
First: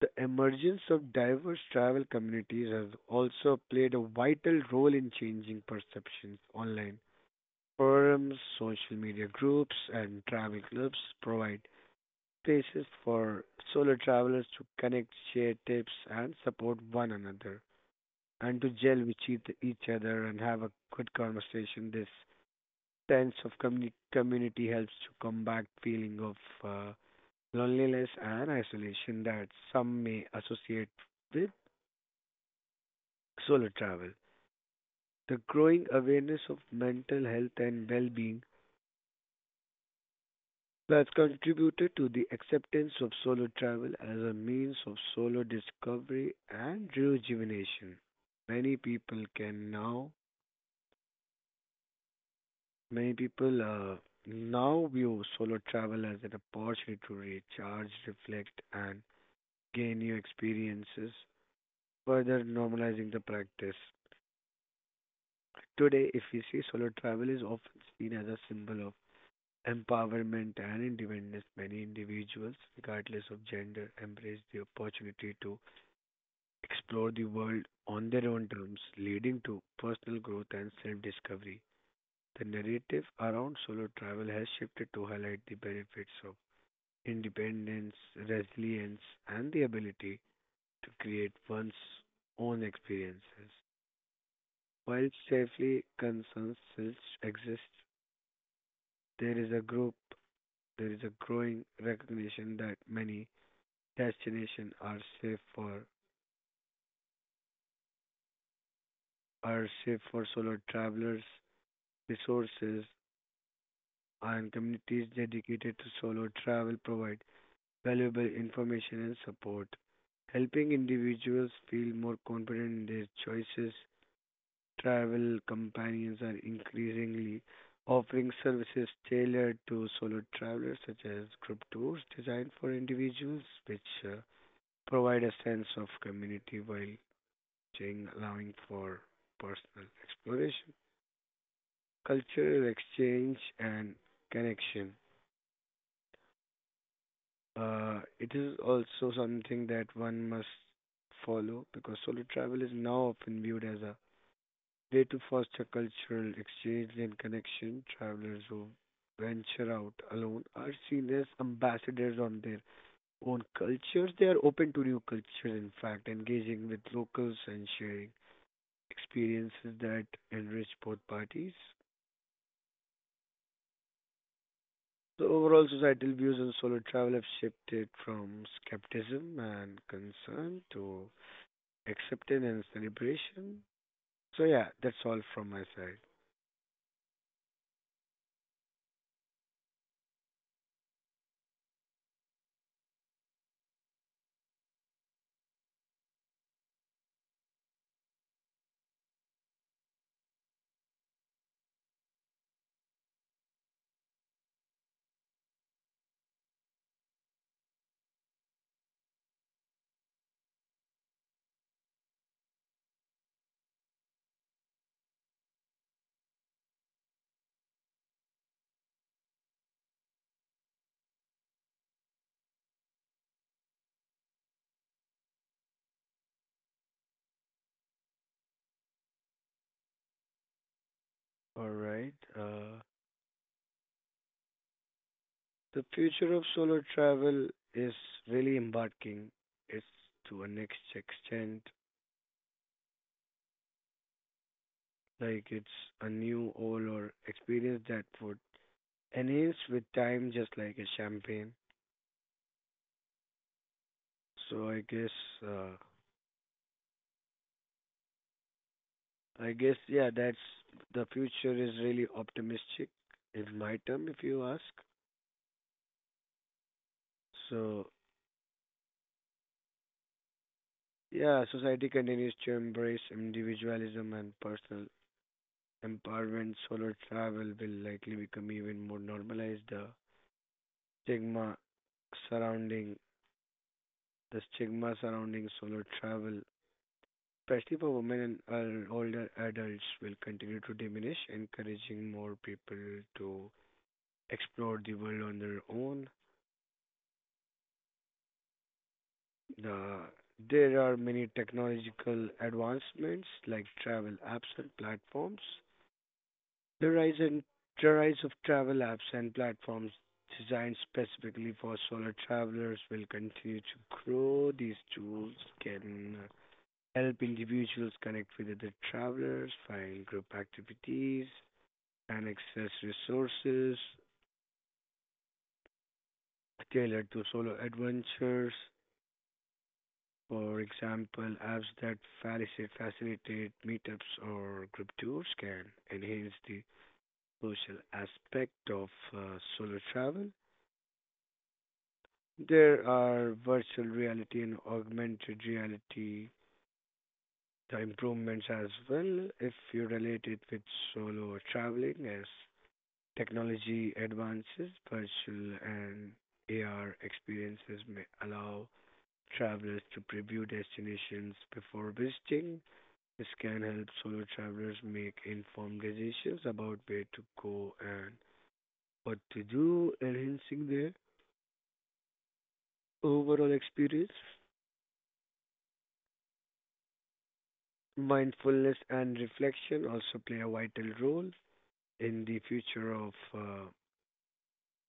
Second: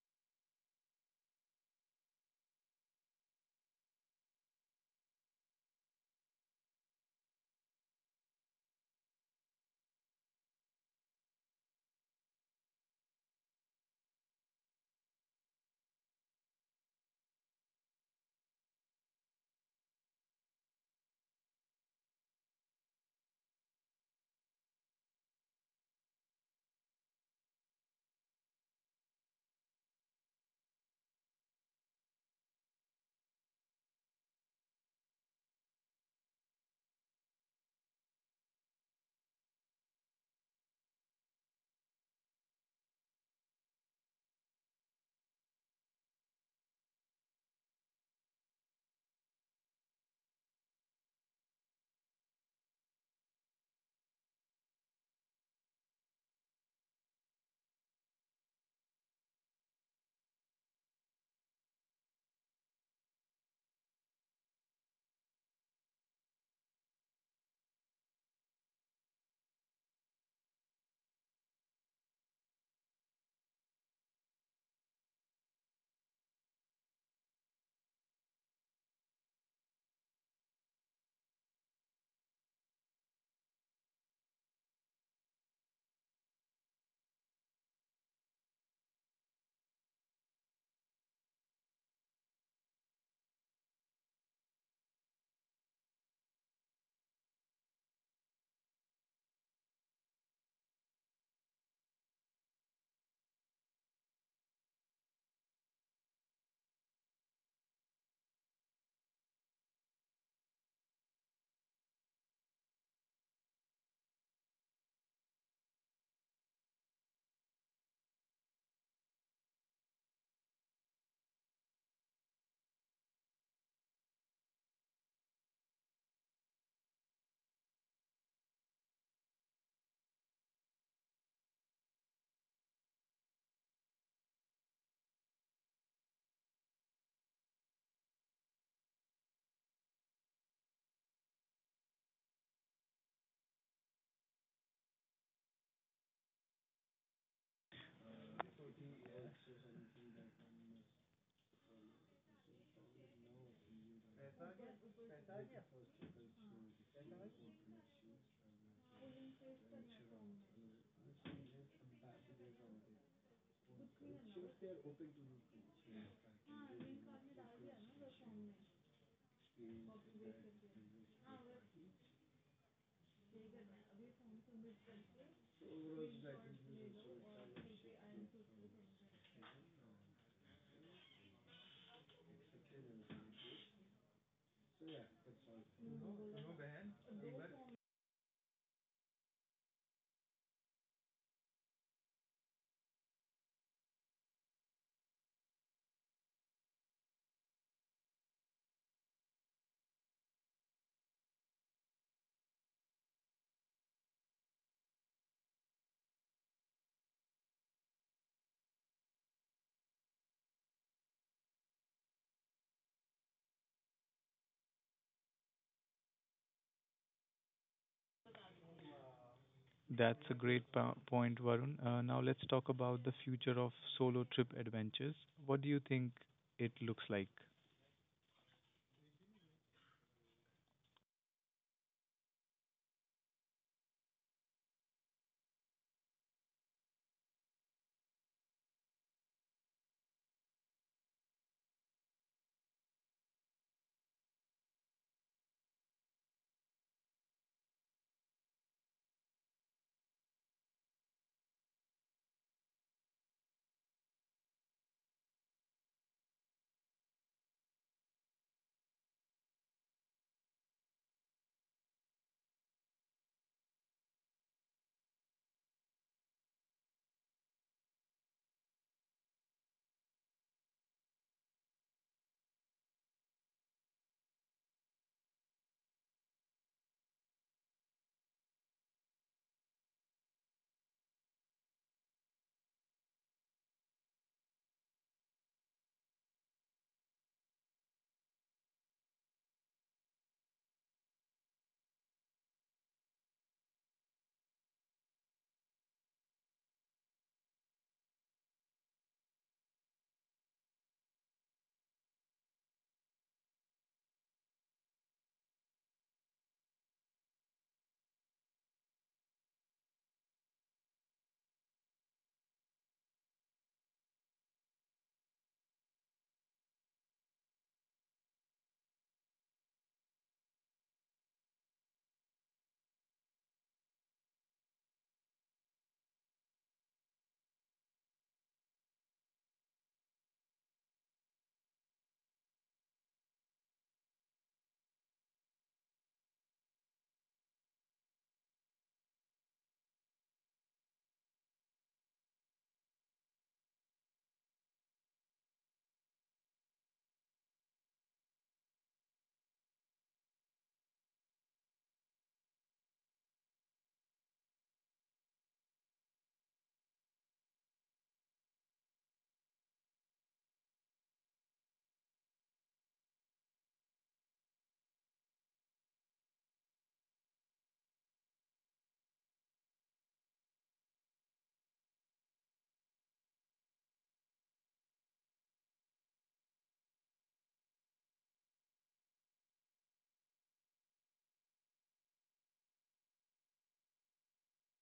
[SPEAKER 2] The emergence of diverse travel communities has also played a vital role in changing perceptions online. Forums, social media groups, and travel clubs provide spaces for solo travelers to connect, share tips, and support one another, and to gel with each each other and have a good conversation. This sense of communi- community helps to combat feeling of uh, loneliness and isolation that some may associate with solo travel. The growing awareness of mental health and well-being has contributed to the acceptance of solo travel as a means of solo discovery and rejuvenation. Many people can now, many people uh, now view solo travel as an opportunity to recharge, reflect, and gain new experiences, further normalizing the practice. Today, if we see, solo travel is often seen as a symbol of empowerment and independence. Many individuals, regardless of gender, embrace the opportunity to explore the world on their own terms, leading to personal growth and self discovery. The narrative around solo travel has shifted to highlight the benefits of independence, resilience, and the ability to create one's own experiences. While safely concerns still exist, there is a group, there is a growing recognition that many destinations are safe for are safe for solo travelers. Resources and communities dedicated to solo travel provide valuable information and support, helping individuals feel more confident in their choices. Travel companions are increasingly offering services tailored to solo travelers, such as group tours designed for individuals, which uh, provide a sense of community while exchange, allowing for personal exploration, cultural exchange, and connection. Uh, it is also something that one must follow, because solo travel is now often viewed as a way to foster cultural exchange and connection. Travelers who venture out alone are seen as ambassadors on their own cultures. They are open to new cultures, in fact, engaging with locals and sharing experiences that enrich both parties. So overall, societal views on solo travel have shifted from skepticism and concern to acceptance and celebration. So yeah, that's all from my side.
[SPEAKER 1] That's a great po- point, Varun. Uh, Now let's talk about the future of solo trip adventures. What do you think it looks like?
[SPEAKER 2] All right. Uh, The future of solo travel is really embarking. It's to a next extent, like it's a new all or experience that would enhance with time, just like a champagne. So I guess uh, I guess, yeah, that's, the future is really optimistic in my term, if you ask. So, yeah, society continues to embrace individualism and personal empowerment. Solo travel will likely become even more normalized. The stigma surrounding the stigma surrounding solo travel, especially for women and uh, older adults, will continue to diminish, encouraging more people to explore the world on their own. Uh, there are many technological advancements like travel apps and platforms. The rise and the rise of travel apps and platforms designed specifically for solo travelers will continue to grow. These tools can help individuals connect with other travelers, find group activities, and access resources tailored to solo adventures. For example, apps that faci- facilitate meetups or group tours can enhance the social aspect of uh, solo travel. There are virtual reality and augmented reality the improvements as well if you relate it with solo traveling as technology advances virtual and A R experiences may allow travelers to preview destinations before visiting. This can help solo travelers make informed decisions about where to go and what to do, enhancing their overall experience. Mindfulness and reflection also play a vital role in the future of uh,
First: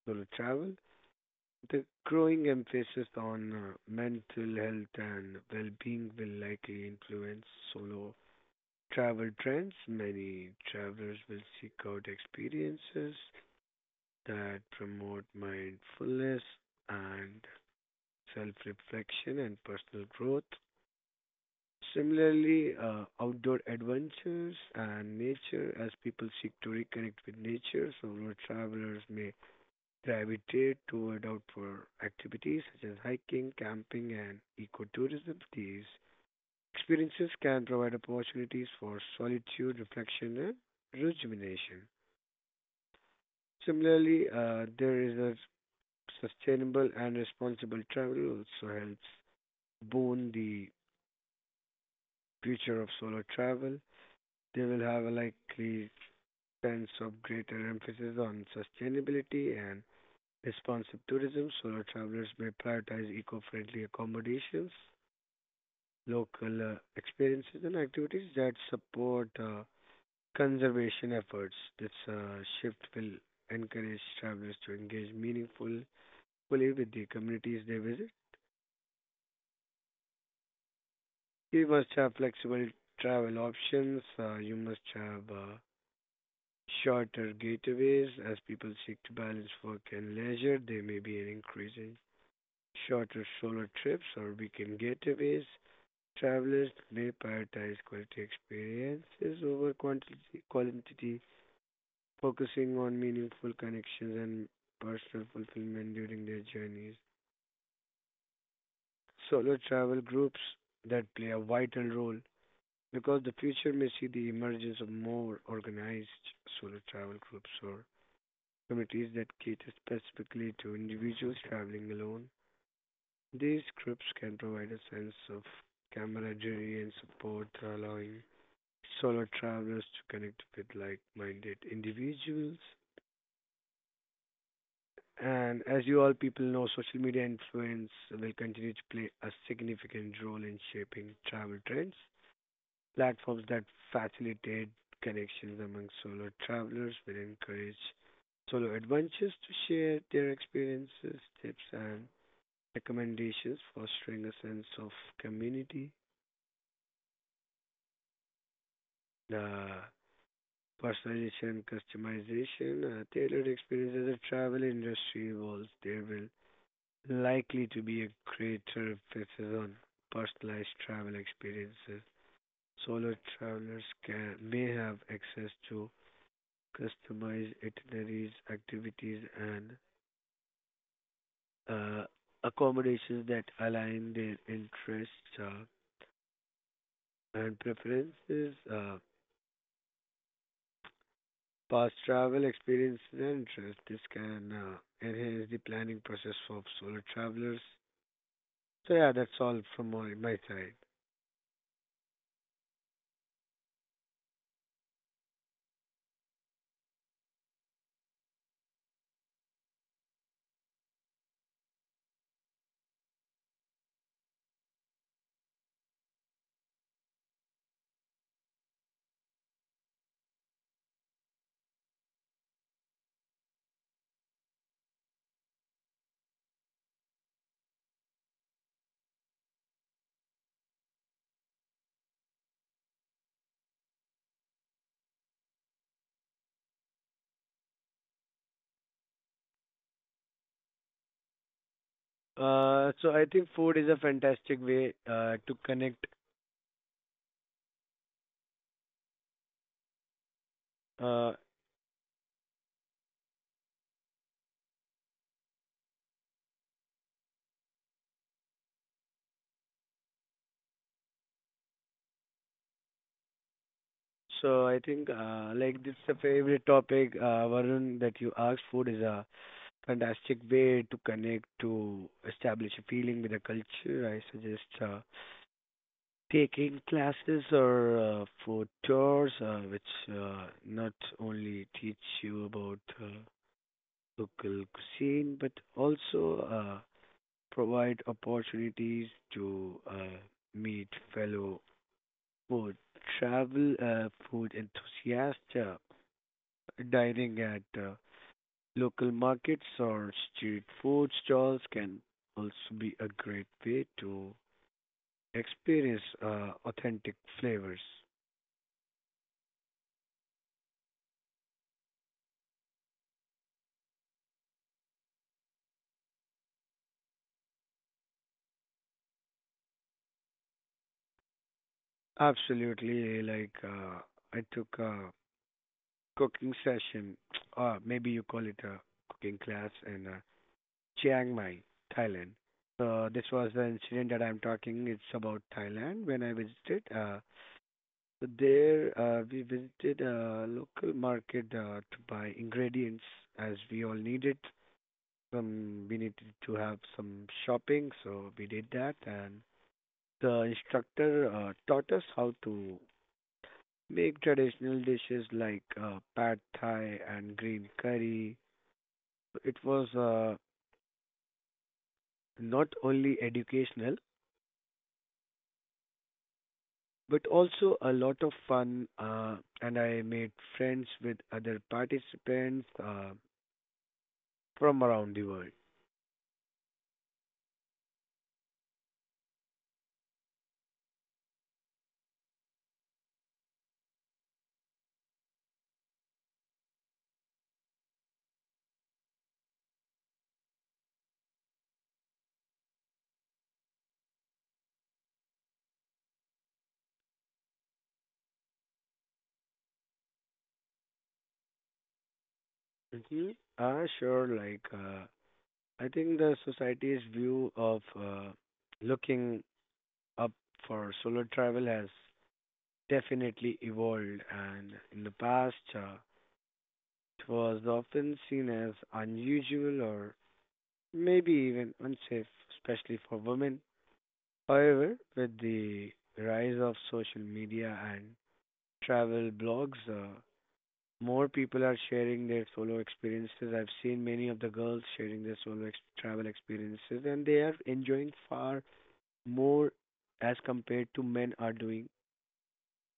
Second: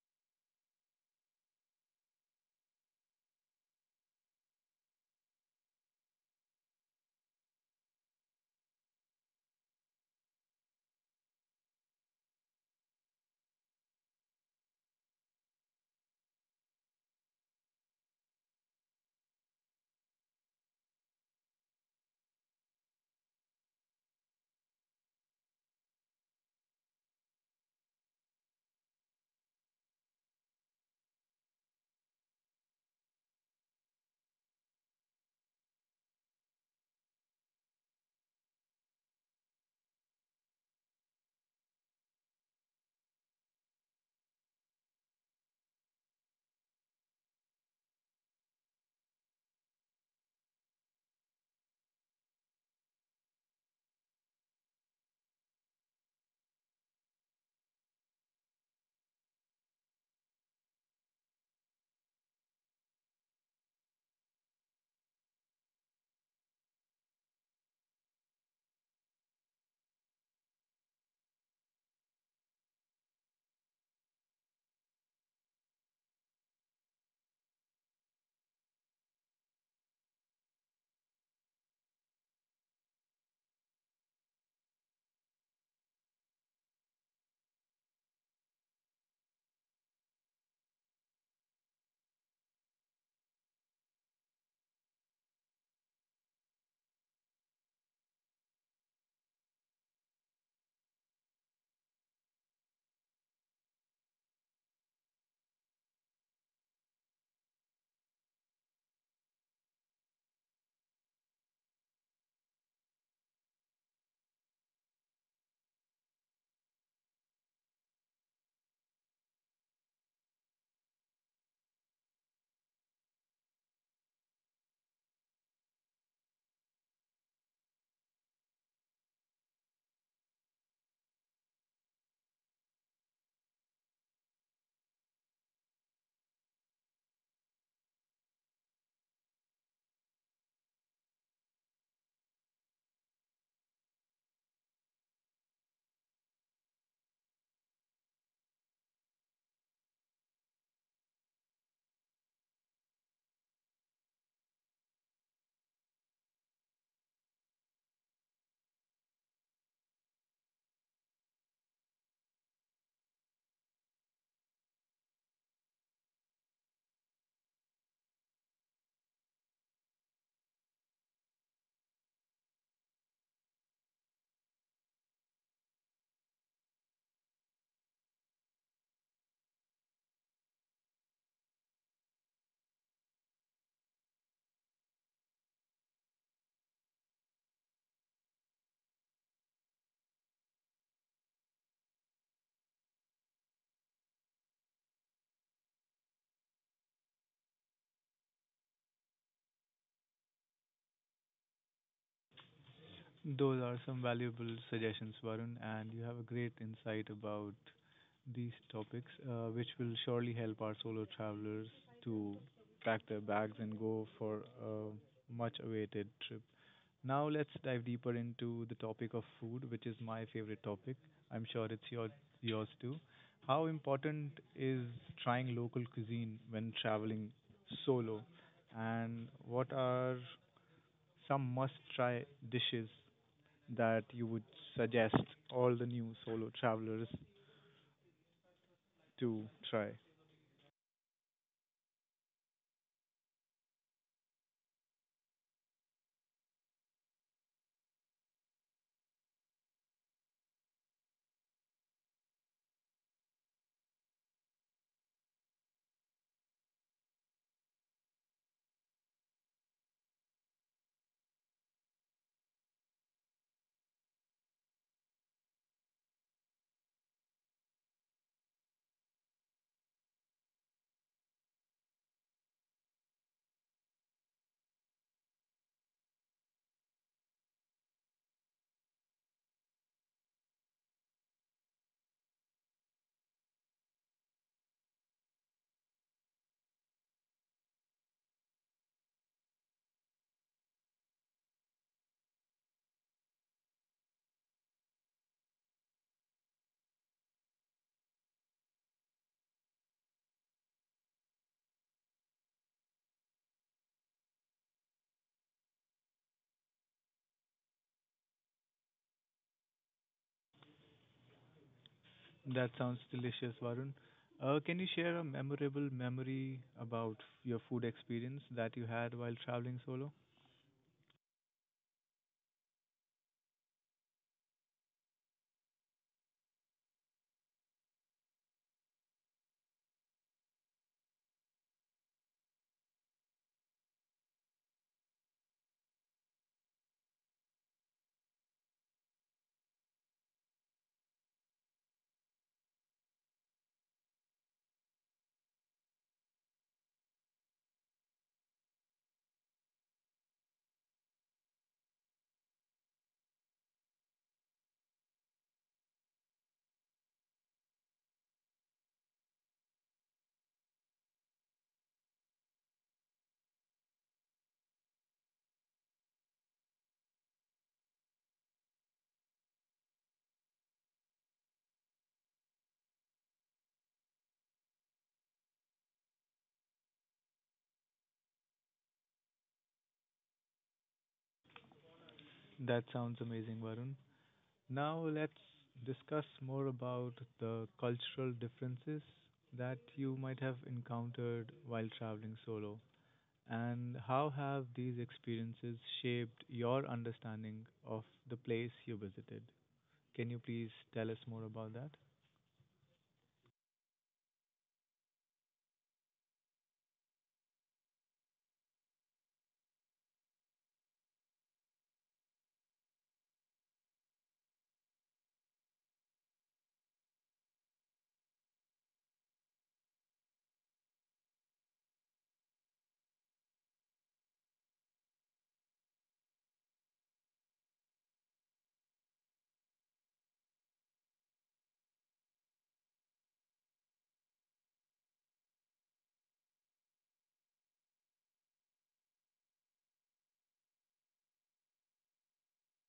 [SPEAKER 2] solo travel. The growing emphasis on uh, mental health and well being will likely influence solo travel trends. Many travelers will seek out experiences that promote mindfulness and self reflection and personal growth. Similarly, uh, outdoor adventures and nature, as people seek to reconnect with nature, so road travelers may gravitate toward outdoor activities such as hiking, camping, and ecotourism. These experiences can provide opportunities for solitude, reflection, and rejuvenation. Similarly, uh, there is a sustainable and responsible travel also helps boon the future of solo travel. They will have a likely sense of greater emphasis on sustainability and responsive tourism. Solo travelers may prioritize eco-friendly accommodations, local uh, experiences, and activities that support uh, conservation efforts. This uh, shift will encourage travelers to engage meaningfully with the communities they visit. You must have flexible travel options. Uh, you must have uh, shorter getaways. As people seek to balance work and leisure, there may be an increase in shorter solo trips or weekend getaways. Travelers may prioritize quality experiences over quantity, quantity, focusing on meaningful connections and personal fulfillment during their journeys. Solo travel groups that play a vital role because the future may see the emergence of more organized solo travel groups or committees that cater specifically to individuals traveling alone. These groups can provide a sense of camaraderie and support, allowing solo travelers to connect with like minded individuals. And as you all people know, social media influence will continue to play a significant role in shaping travel trends. Platforms that facilitate connections among solo travelers will encourage solo adventures to share their experiences, tips, and recommendations, fostering a sense of community. The personalization and customization, uh, tailored experience as the travel industry evolves, there will likely to be a greater emphasis on personalized travel experiences. Solo travelers can, may have access to customize itineraries, activities, and uh, accommodations that align their interests uh, and preferences. Uh, past travel experience and interests. This can uh, enhance the planning process for solo travelers. So yeah, that's all from my, my side.
[SPEAKER 1] Those are some valuable suggestions, Varun, and you have a great insight about these topics, uh, which will surely help our solo travelers to pack their bags and go for a much awaited trip. Now let's dive deeper into the topic of food, which is my favorite topic. I'm sure it's your yours too. How important is trying local cuisine when traveling solo? And what are some must-try dishes that you would suggest all the new solo travelers to try?
[SPEAKER 2] Uh, so I think food is a fantastic way uh, to connect. Uh, so I think uh, like this is a favorite topic, uh, Varun, that you asked. Food is a fantastic way to connect to establish a feeling with the culture. I suggest uh, taking classes or uh, food tours, uh, which uh, not only teach you about uh, local cuisine but also uh, provide opportunities to uh, meet fellow food travel uh, food enthusiasts uh, dining at uh, local markets or street food stalls can also be a great way to experience uh, authentic flavors.
[SPEAKER 1] That sounds delicious, Varun. Uh, can you share a memorable memory about your food experience that you had while traveling solo?
[SPEAKER 2] Absolutely, like uh, I took a cooking session, or maybe you call it a cooking class in uh, Chiang Mai, Thailand. So this was the incident that I'm talking. It's about Thailand when I visited. Uh, so there uh, we visited a local market uh, to buy ingredients as we all needed. Some we needed to have some shopping, so we did that and the instructor uh, taught us how to make traditional dishes like uh, pad thai and green curry. It was uh, not only educational but also a lot of fun uh, and I made friends with other participants uh, from around the world.
[SPEAKER 1] That sounds amazing, Varun. Now let's discuss more about the cultural differences that you might have encountered while traveling solo, and how have these experiences shaped your understanding of the place you visited. Can you please tell us more about that?
[SPEAKER 2] Mm-hmm. Uh, sure, like uh, I think the society's view of uh, looking up for solo travel has definitely evolved, and in the past, uh, it was often seen as unusual or maybe even unsafe, especially for women. However, with the rise of social media and travel blogs, uh, more people are sharing their solo experiences. I've seen many of the girls sharing their solo ex- travel experiences, and they are enjoying far more as compared to men are doing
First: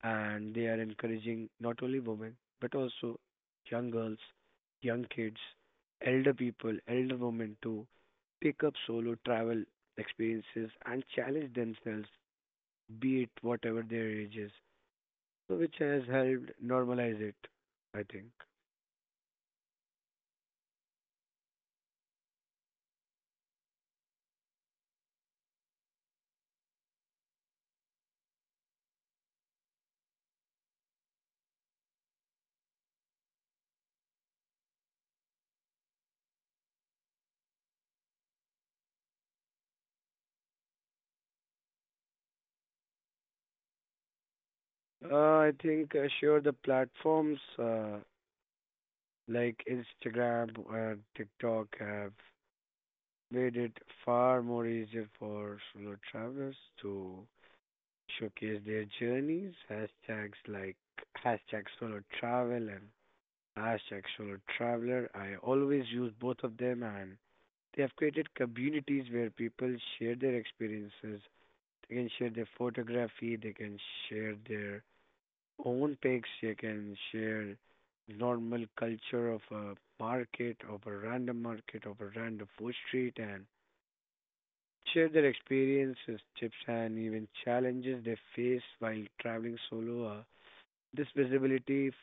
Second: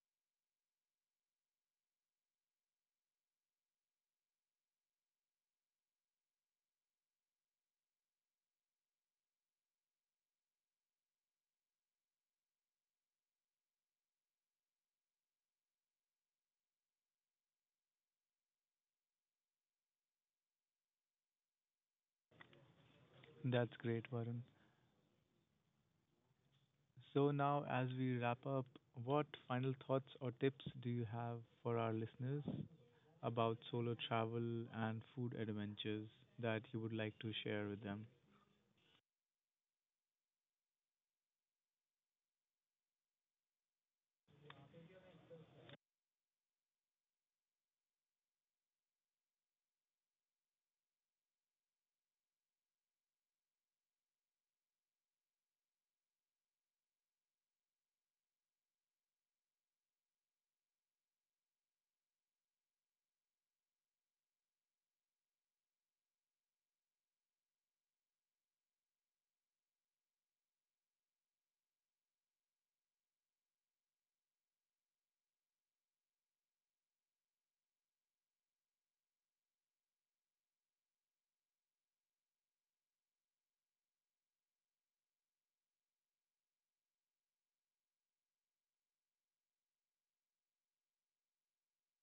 [SPEAKER 2] and they are encouraging not only women but also young girls, young kids, elder people, elder women to pick up solo travel experiences and challenge themselves, be it whatever their age is. So, which has helped normalize it, I think.
[SPEAKER 1] That's great, Varun. So now as we wrap up, what final thoughts or tips do you have for our listeners about solo travel and food adventures that you would like to share with them.
[SPEAKER 2] Uh, I think uh, sure the platforms uh, like Instagram and TikTok have made it far more easier for solo travelers to showcase their journeys, hashtags like hashtag solo travel and hashtag solo traveler. I always use both of them and they have created communities where people share their experiences. They can share their photography, they can share their own pics, they can share normal culture of a market, of a random market, of a random food street, and share their experiences, tips, and even challenges they face while traveling solo. Uh, this visibility f-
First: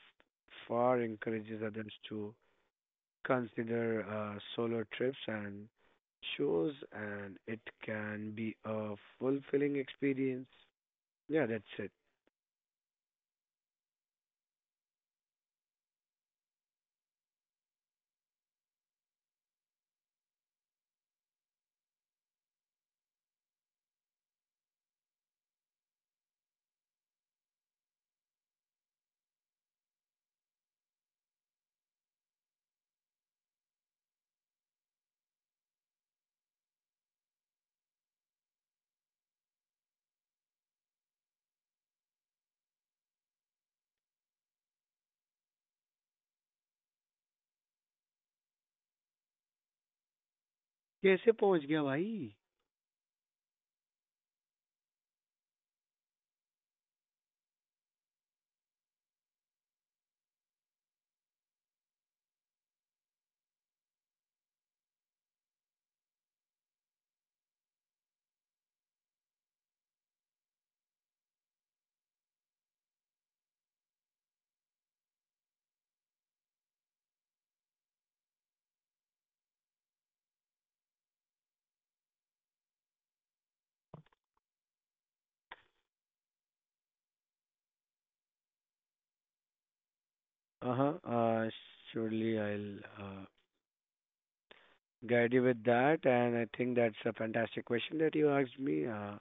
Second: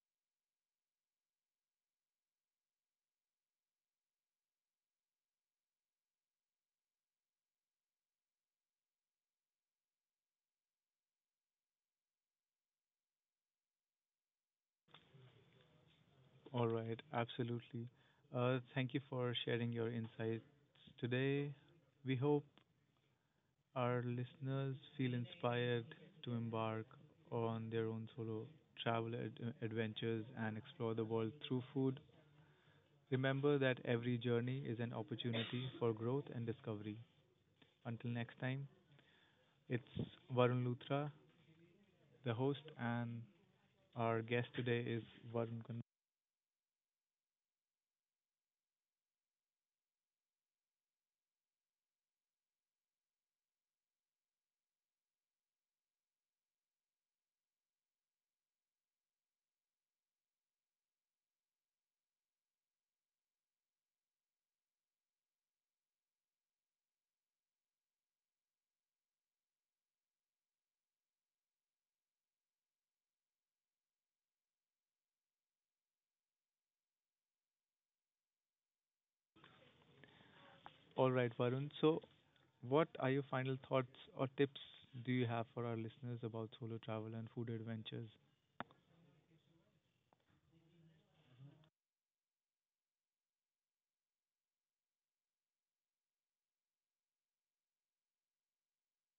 [SPEAKER 2] far encourages others to consider uh, solo trips and shows, and it can be a fulfilling experience. Yeah, that's it.
[SPEAKER 1] All right, absolutely. Uh, thank you for sharing your insights today. We hope our listeners feel inspired to embark on their own solo travel ad- adventures and explore the world through food. Remember that every journey is an opportunity for growth and discovery. Until next time, it's Varun Luthra, the host, and our guest today is Varun Kun.
[SPEAKER 2] कैसे पहुंच गया भाई।
[SPEAKER 1] All right, Varun. So, what are your final thoughts or tips do you have for our listeners about solo travel and food adventures?
[SPEAKER 2] Uh-huh. Uh, surely I'll uh, guide you with that, and I think that's a fantastic question that you asked me. Uh,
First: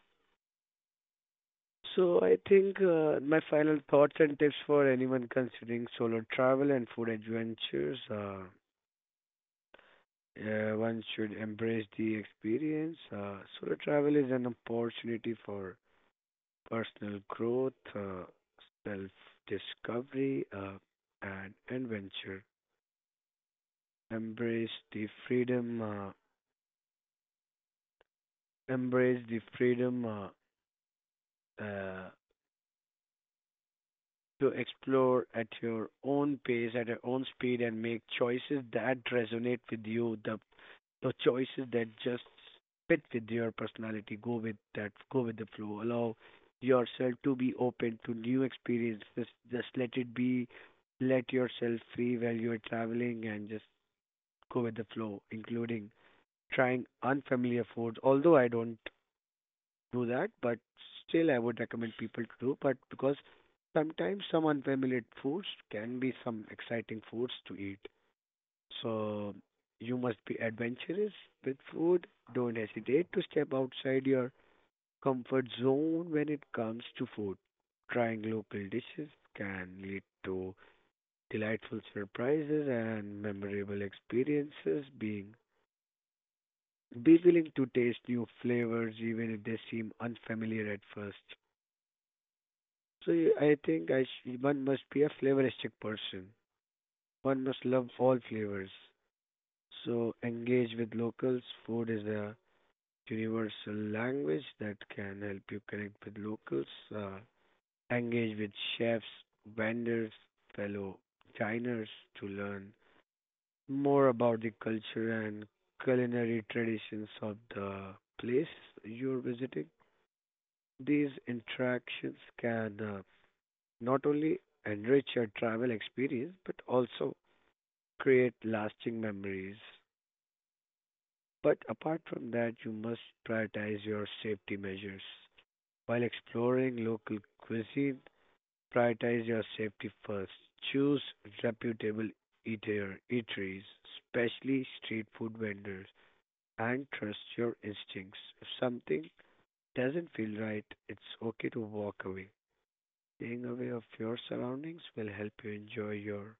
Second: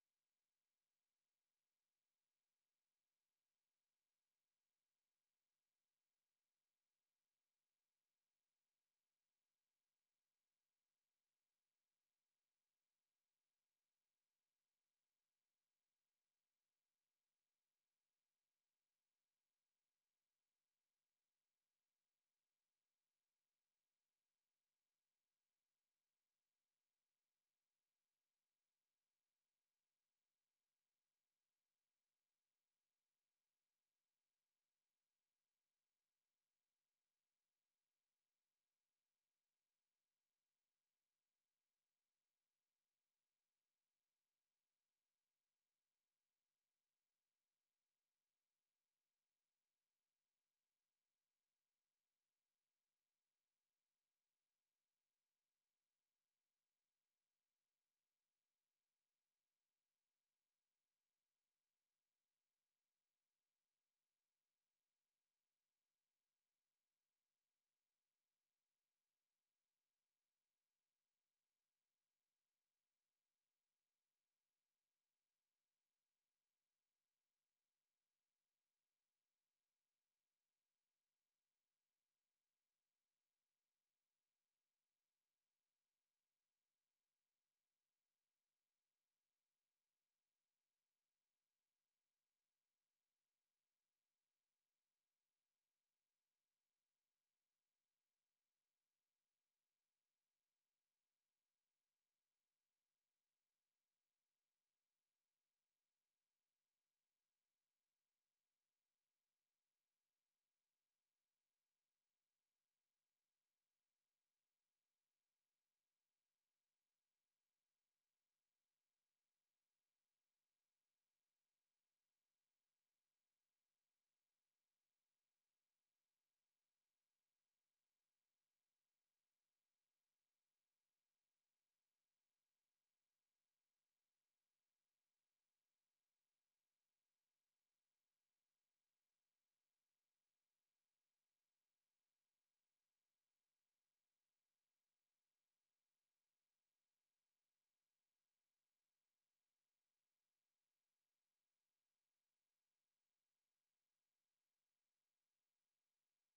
[SPEAKER 2] So I think uh, my final thoughts and tips for anyone considering solo travel and food adventures are uh, yeah, one should embrace the experience. Uh, solo travel is an opportunity for personal growth, uh, self-discovery, uh, and adventure. Embrace the freedom. Uh, embrace the freedom. Uh, uh, to explore at your own pace, at your own speed, and make choices that resonate with you, the, the choices that just fit with your personality. Go with that, go with the flow. Allow yourself to be open to new experiences. Just let it be, let yourself free while you're traveling and just go with the flow, including trying unfamiliar foods. Although I don't do that, but still I would recommend people to do. But because sometimes some unfamiliar foods can be some exciting foods to eat. So you must be adventurous with food. Don't hesitate to step outside your comfort zone when it comes to food. Trying local dishes can lead to delightful surprises and memorable experiences. Being be willing to taste new flavors even if they seem unfamiliar at first. So you- I think I sh- one must be a flavoristic person. One must love all flavors. So engage with locals. Food is a universal language that can help you connect with locals. Uh, engage with chefs, vendors, fellow diners to learn more about the culture and culinary traditions of the place you're visiting. These interactions can uh, not only enrich your travel experience but also create lasting memories. But apart from that, you must prioritize your safety measures. While exploring local cuisine, prioritize your safety first. Choose reputable eater, eateries, especially street food vendors, and trust your instincts. If something doesn't feel right, it's okay to walk away. Staying aware of your surroundings will help you enjoy your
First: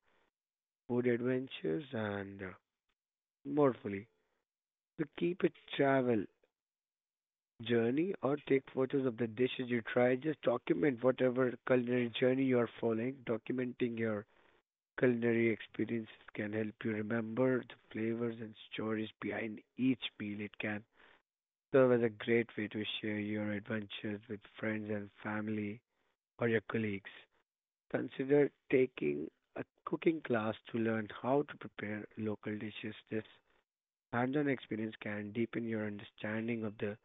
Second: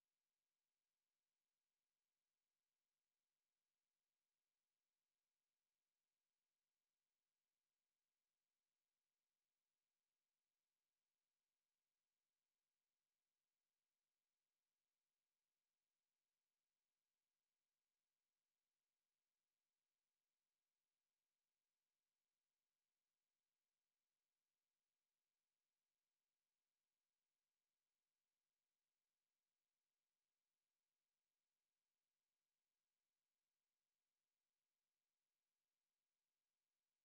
[SPEAKER 2] food adventures, and uh, more fully. So keep a travel journey or take photos of the dishes you try. Just document whatever culinary journey you are following. Documenting your culinary experiences can help you remember the flavors and stories behind each meal. It can serve as a great way to share your adventures with friends and family or your colleagues. Consider taking a cooking class to learn how to prepare local dishes. This hands-on experience can deepen your understanding of the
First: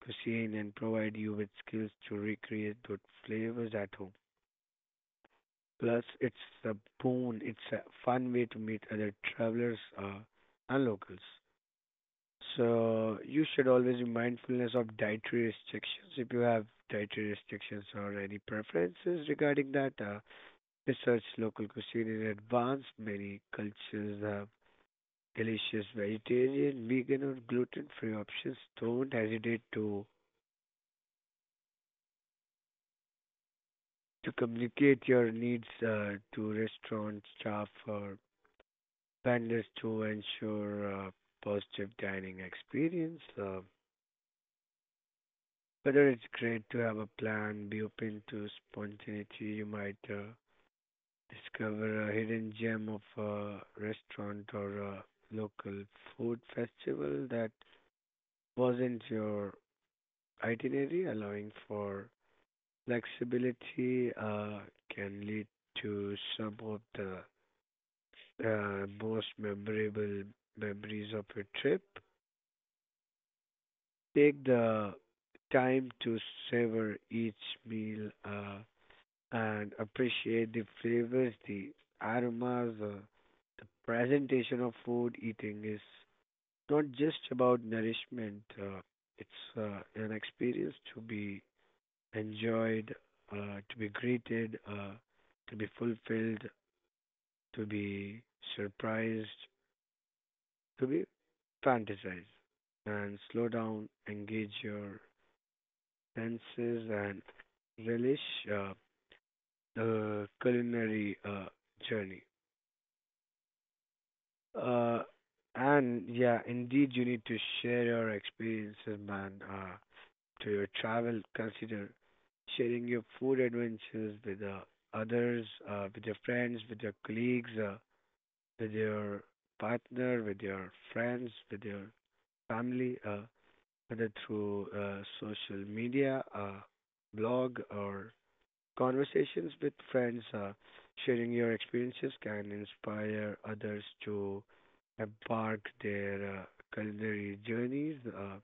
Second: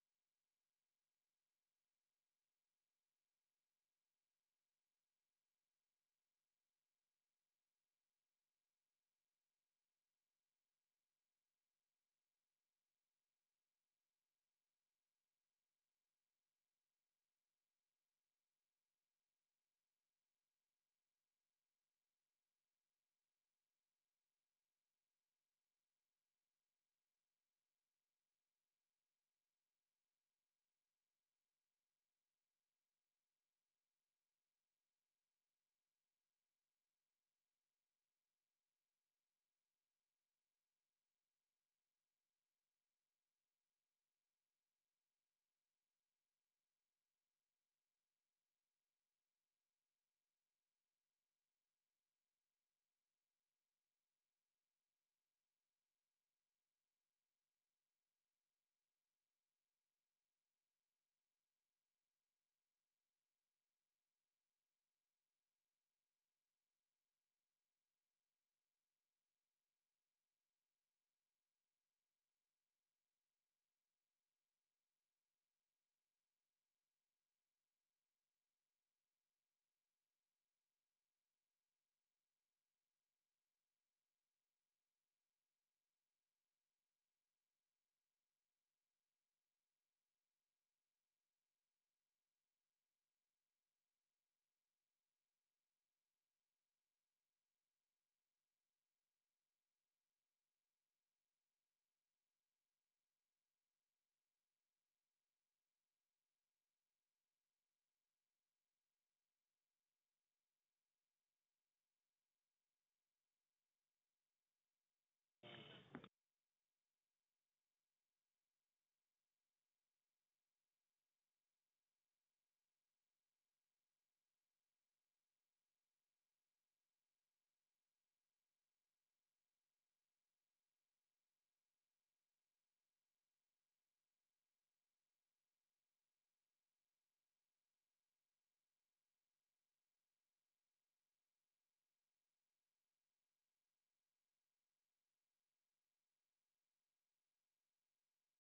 [SPEAKER 2] cuisine and provide you with skills to recreate good flavors at home. Plus, it's a boon. It's a fun way to meet other travelers uh, and locals. So you should always be mindfulness of dietary restrictions. If you have dietary restrictions or any preferences regarding that, uh, research local cuisine in advance. Many cultures have delicious vegetarian, vegan, or gluten-free options, don't hesitate to to communicate your needs uh, to restaurant staff or vendors to ensure a positive dining experience. Uh, whether it's great to have a plan, be open to spontaneity. You might uh, discover a hidden gem of a restaurant or a local food festival that wasn't your itinerary, allowing for flexibility uh, can lead to some of the uh, most memorable memories of a trip. Take the time to savor each meal uh, and appreciate the flavors, the aromas, uh, the presentation of food. Eating is not just about nourishment, uh, it's uh, an experience to be enjoyed, uh, to be greeted, uh, to be fulfilled, to be surprised, to be fantasized. And slow down, engage your senses, and relish uh, the culinary uh, journey. Uh, and yeah, indeed, you need to share your experiences, man. Uh, to your travel, consider sharing your food adventures with uh, others, uh, with your friends, with your colleagues, uh, with your partner, with your friends, with your family, uh, whether through uh, social media, uh, blog, or conversations with friends. Uh, sharing your experiences can inspire others to embark their uh, culinary journeys. Uh,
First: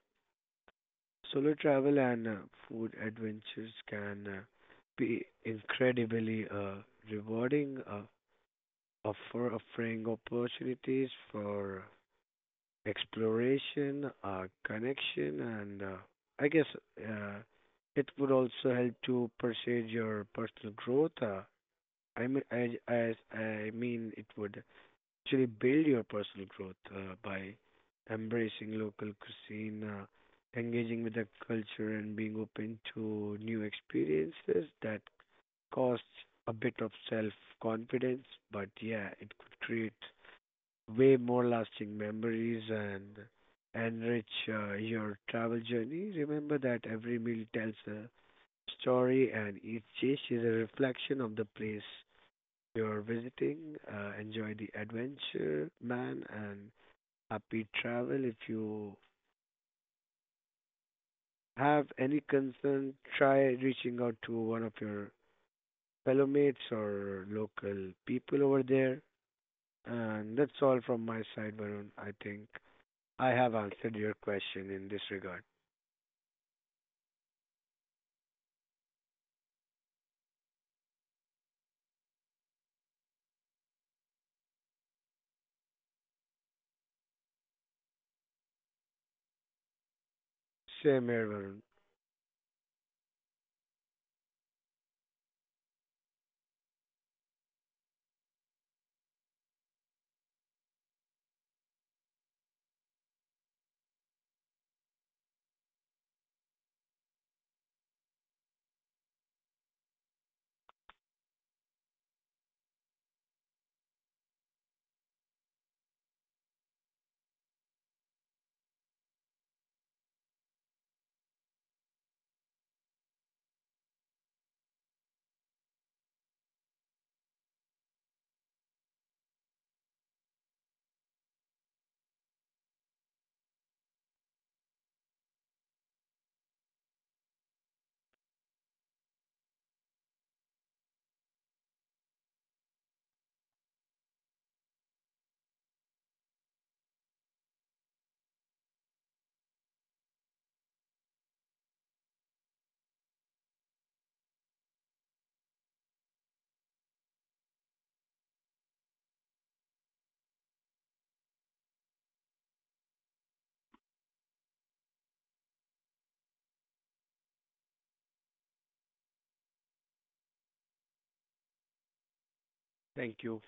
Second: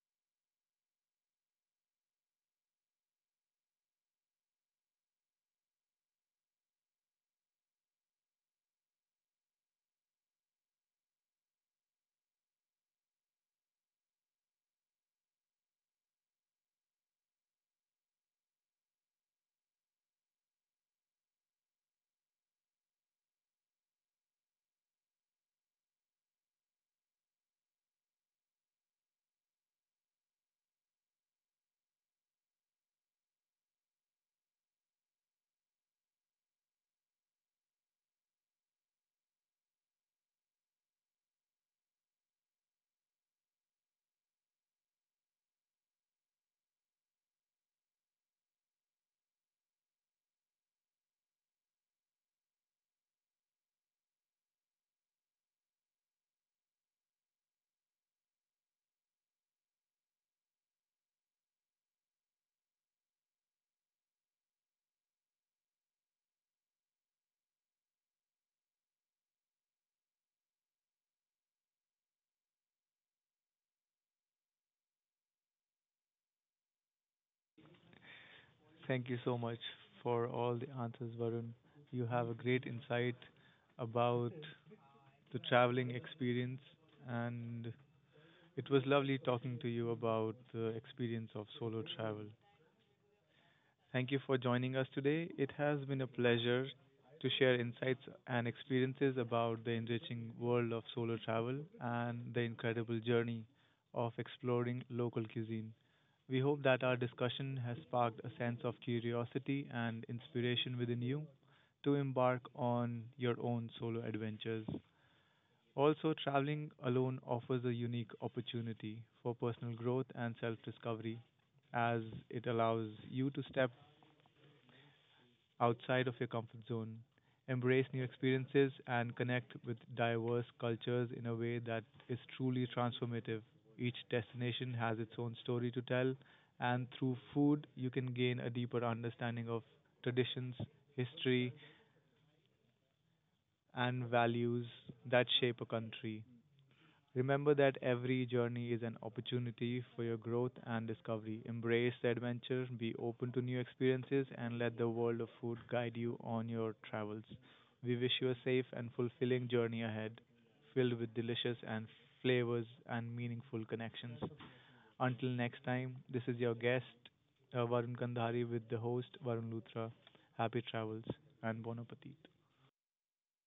[SPEAKER 2] Solo travel and uh, food adventures can uh, be incredibly uh, rewarding, uh, offer offering opportunities for exploration, uh, connection, and uh, I guess uh, it would also help to pursue your personal growth. Uh, I mean, I, I, I mean, it would actually build your personal growth uh, by embracing local cuisine, uh, engaging with the culture, and being open to new experiences that costs a bit of self confidence. But yeah, it could create way more lasting memories and enrich uh, your travel journey. Remember that every meal tells a story and each dish is a reflection of the place you're visiting. Uh, enjoy the adventure, man, and happy travel. If you have any concern, try reaching out to one of your fellow mates or local people over there. And that's all from my side, Varun. I think I have answered your question in this regard.
[SPEAKER 1] Thank you so much for all the answers, Varun. You have a great insight about the traveling experience, and it was lovely talking to you about the
[SPEAKER 2] Same here,
[SPEAKER 1] experience of
[SPEAKER 2] Varun.
[SPEAKER 1] solo travel. Thank you for joining us today. It has been a pleasure to share insights and experiences about the enriching world of solo travel and the incredible journey of exploring local cuisine. We hope that our discussion has sparked a sense of curiosity and inspiration within you to embark on your own solo adventures. Also, traveling alone offers a unique opportunity for personal growth and self discovery as it allows you to step outside of your comfort zone, embrace new experiences, and connect with diverse cultures in a way that is truly transformative. Each destination has its own story to tell, and through food, you can gain a deeper understanding of traditions, history, and values that shape a country. Remember that every journey is an opportunity for your growth and discovery. Embrace the adventure, be open to new experiences, and let the world of food guide you on your travels. We wish you a safe and fulfilling journey ahead, filled with delicious and flavors and meaningful connections. Until next time, this is your guest, uh, Varun Kandhari, with the host, Varun Luthra. Happy travels and bon appetit.
[SPEAKER 2] Thank you.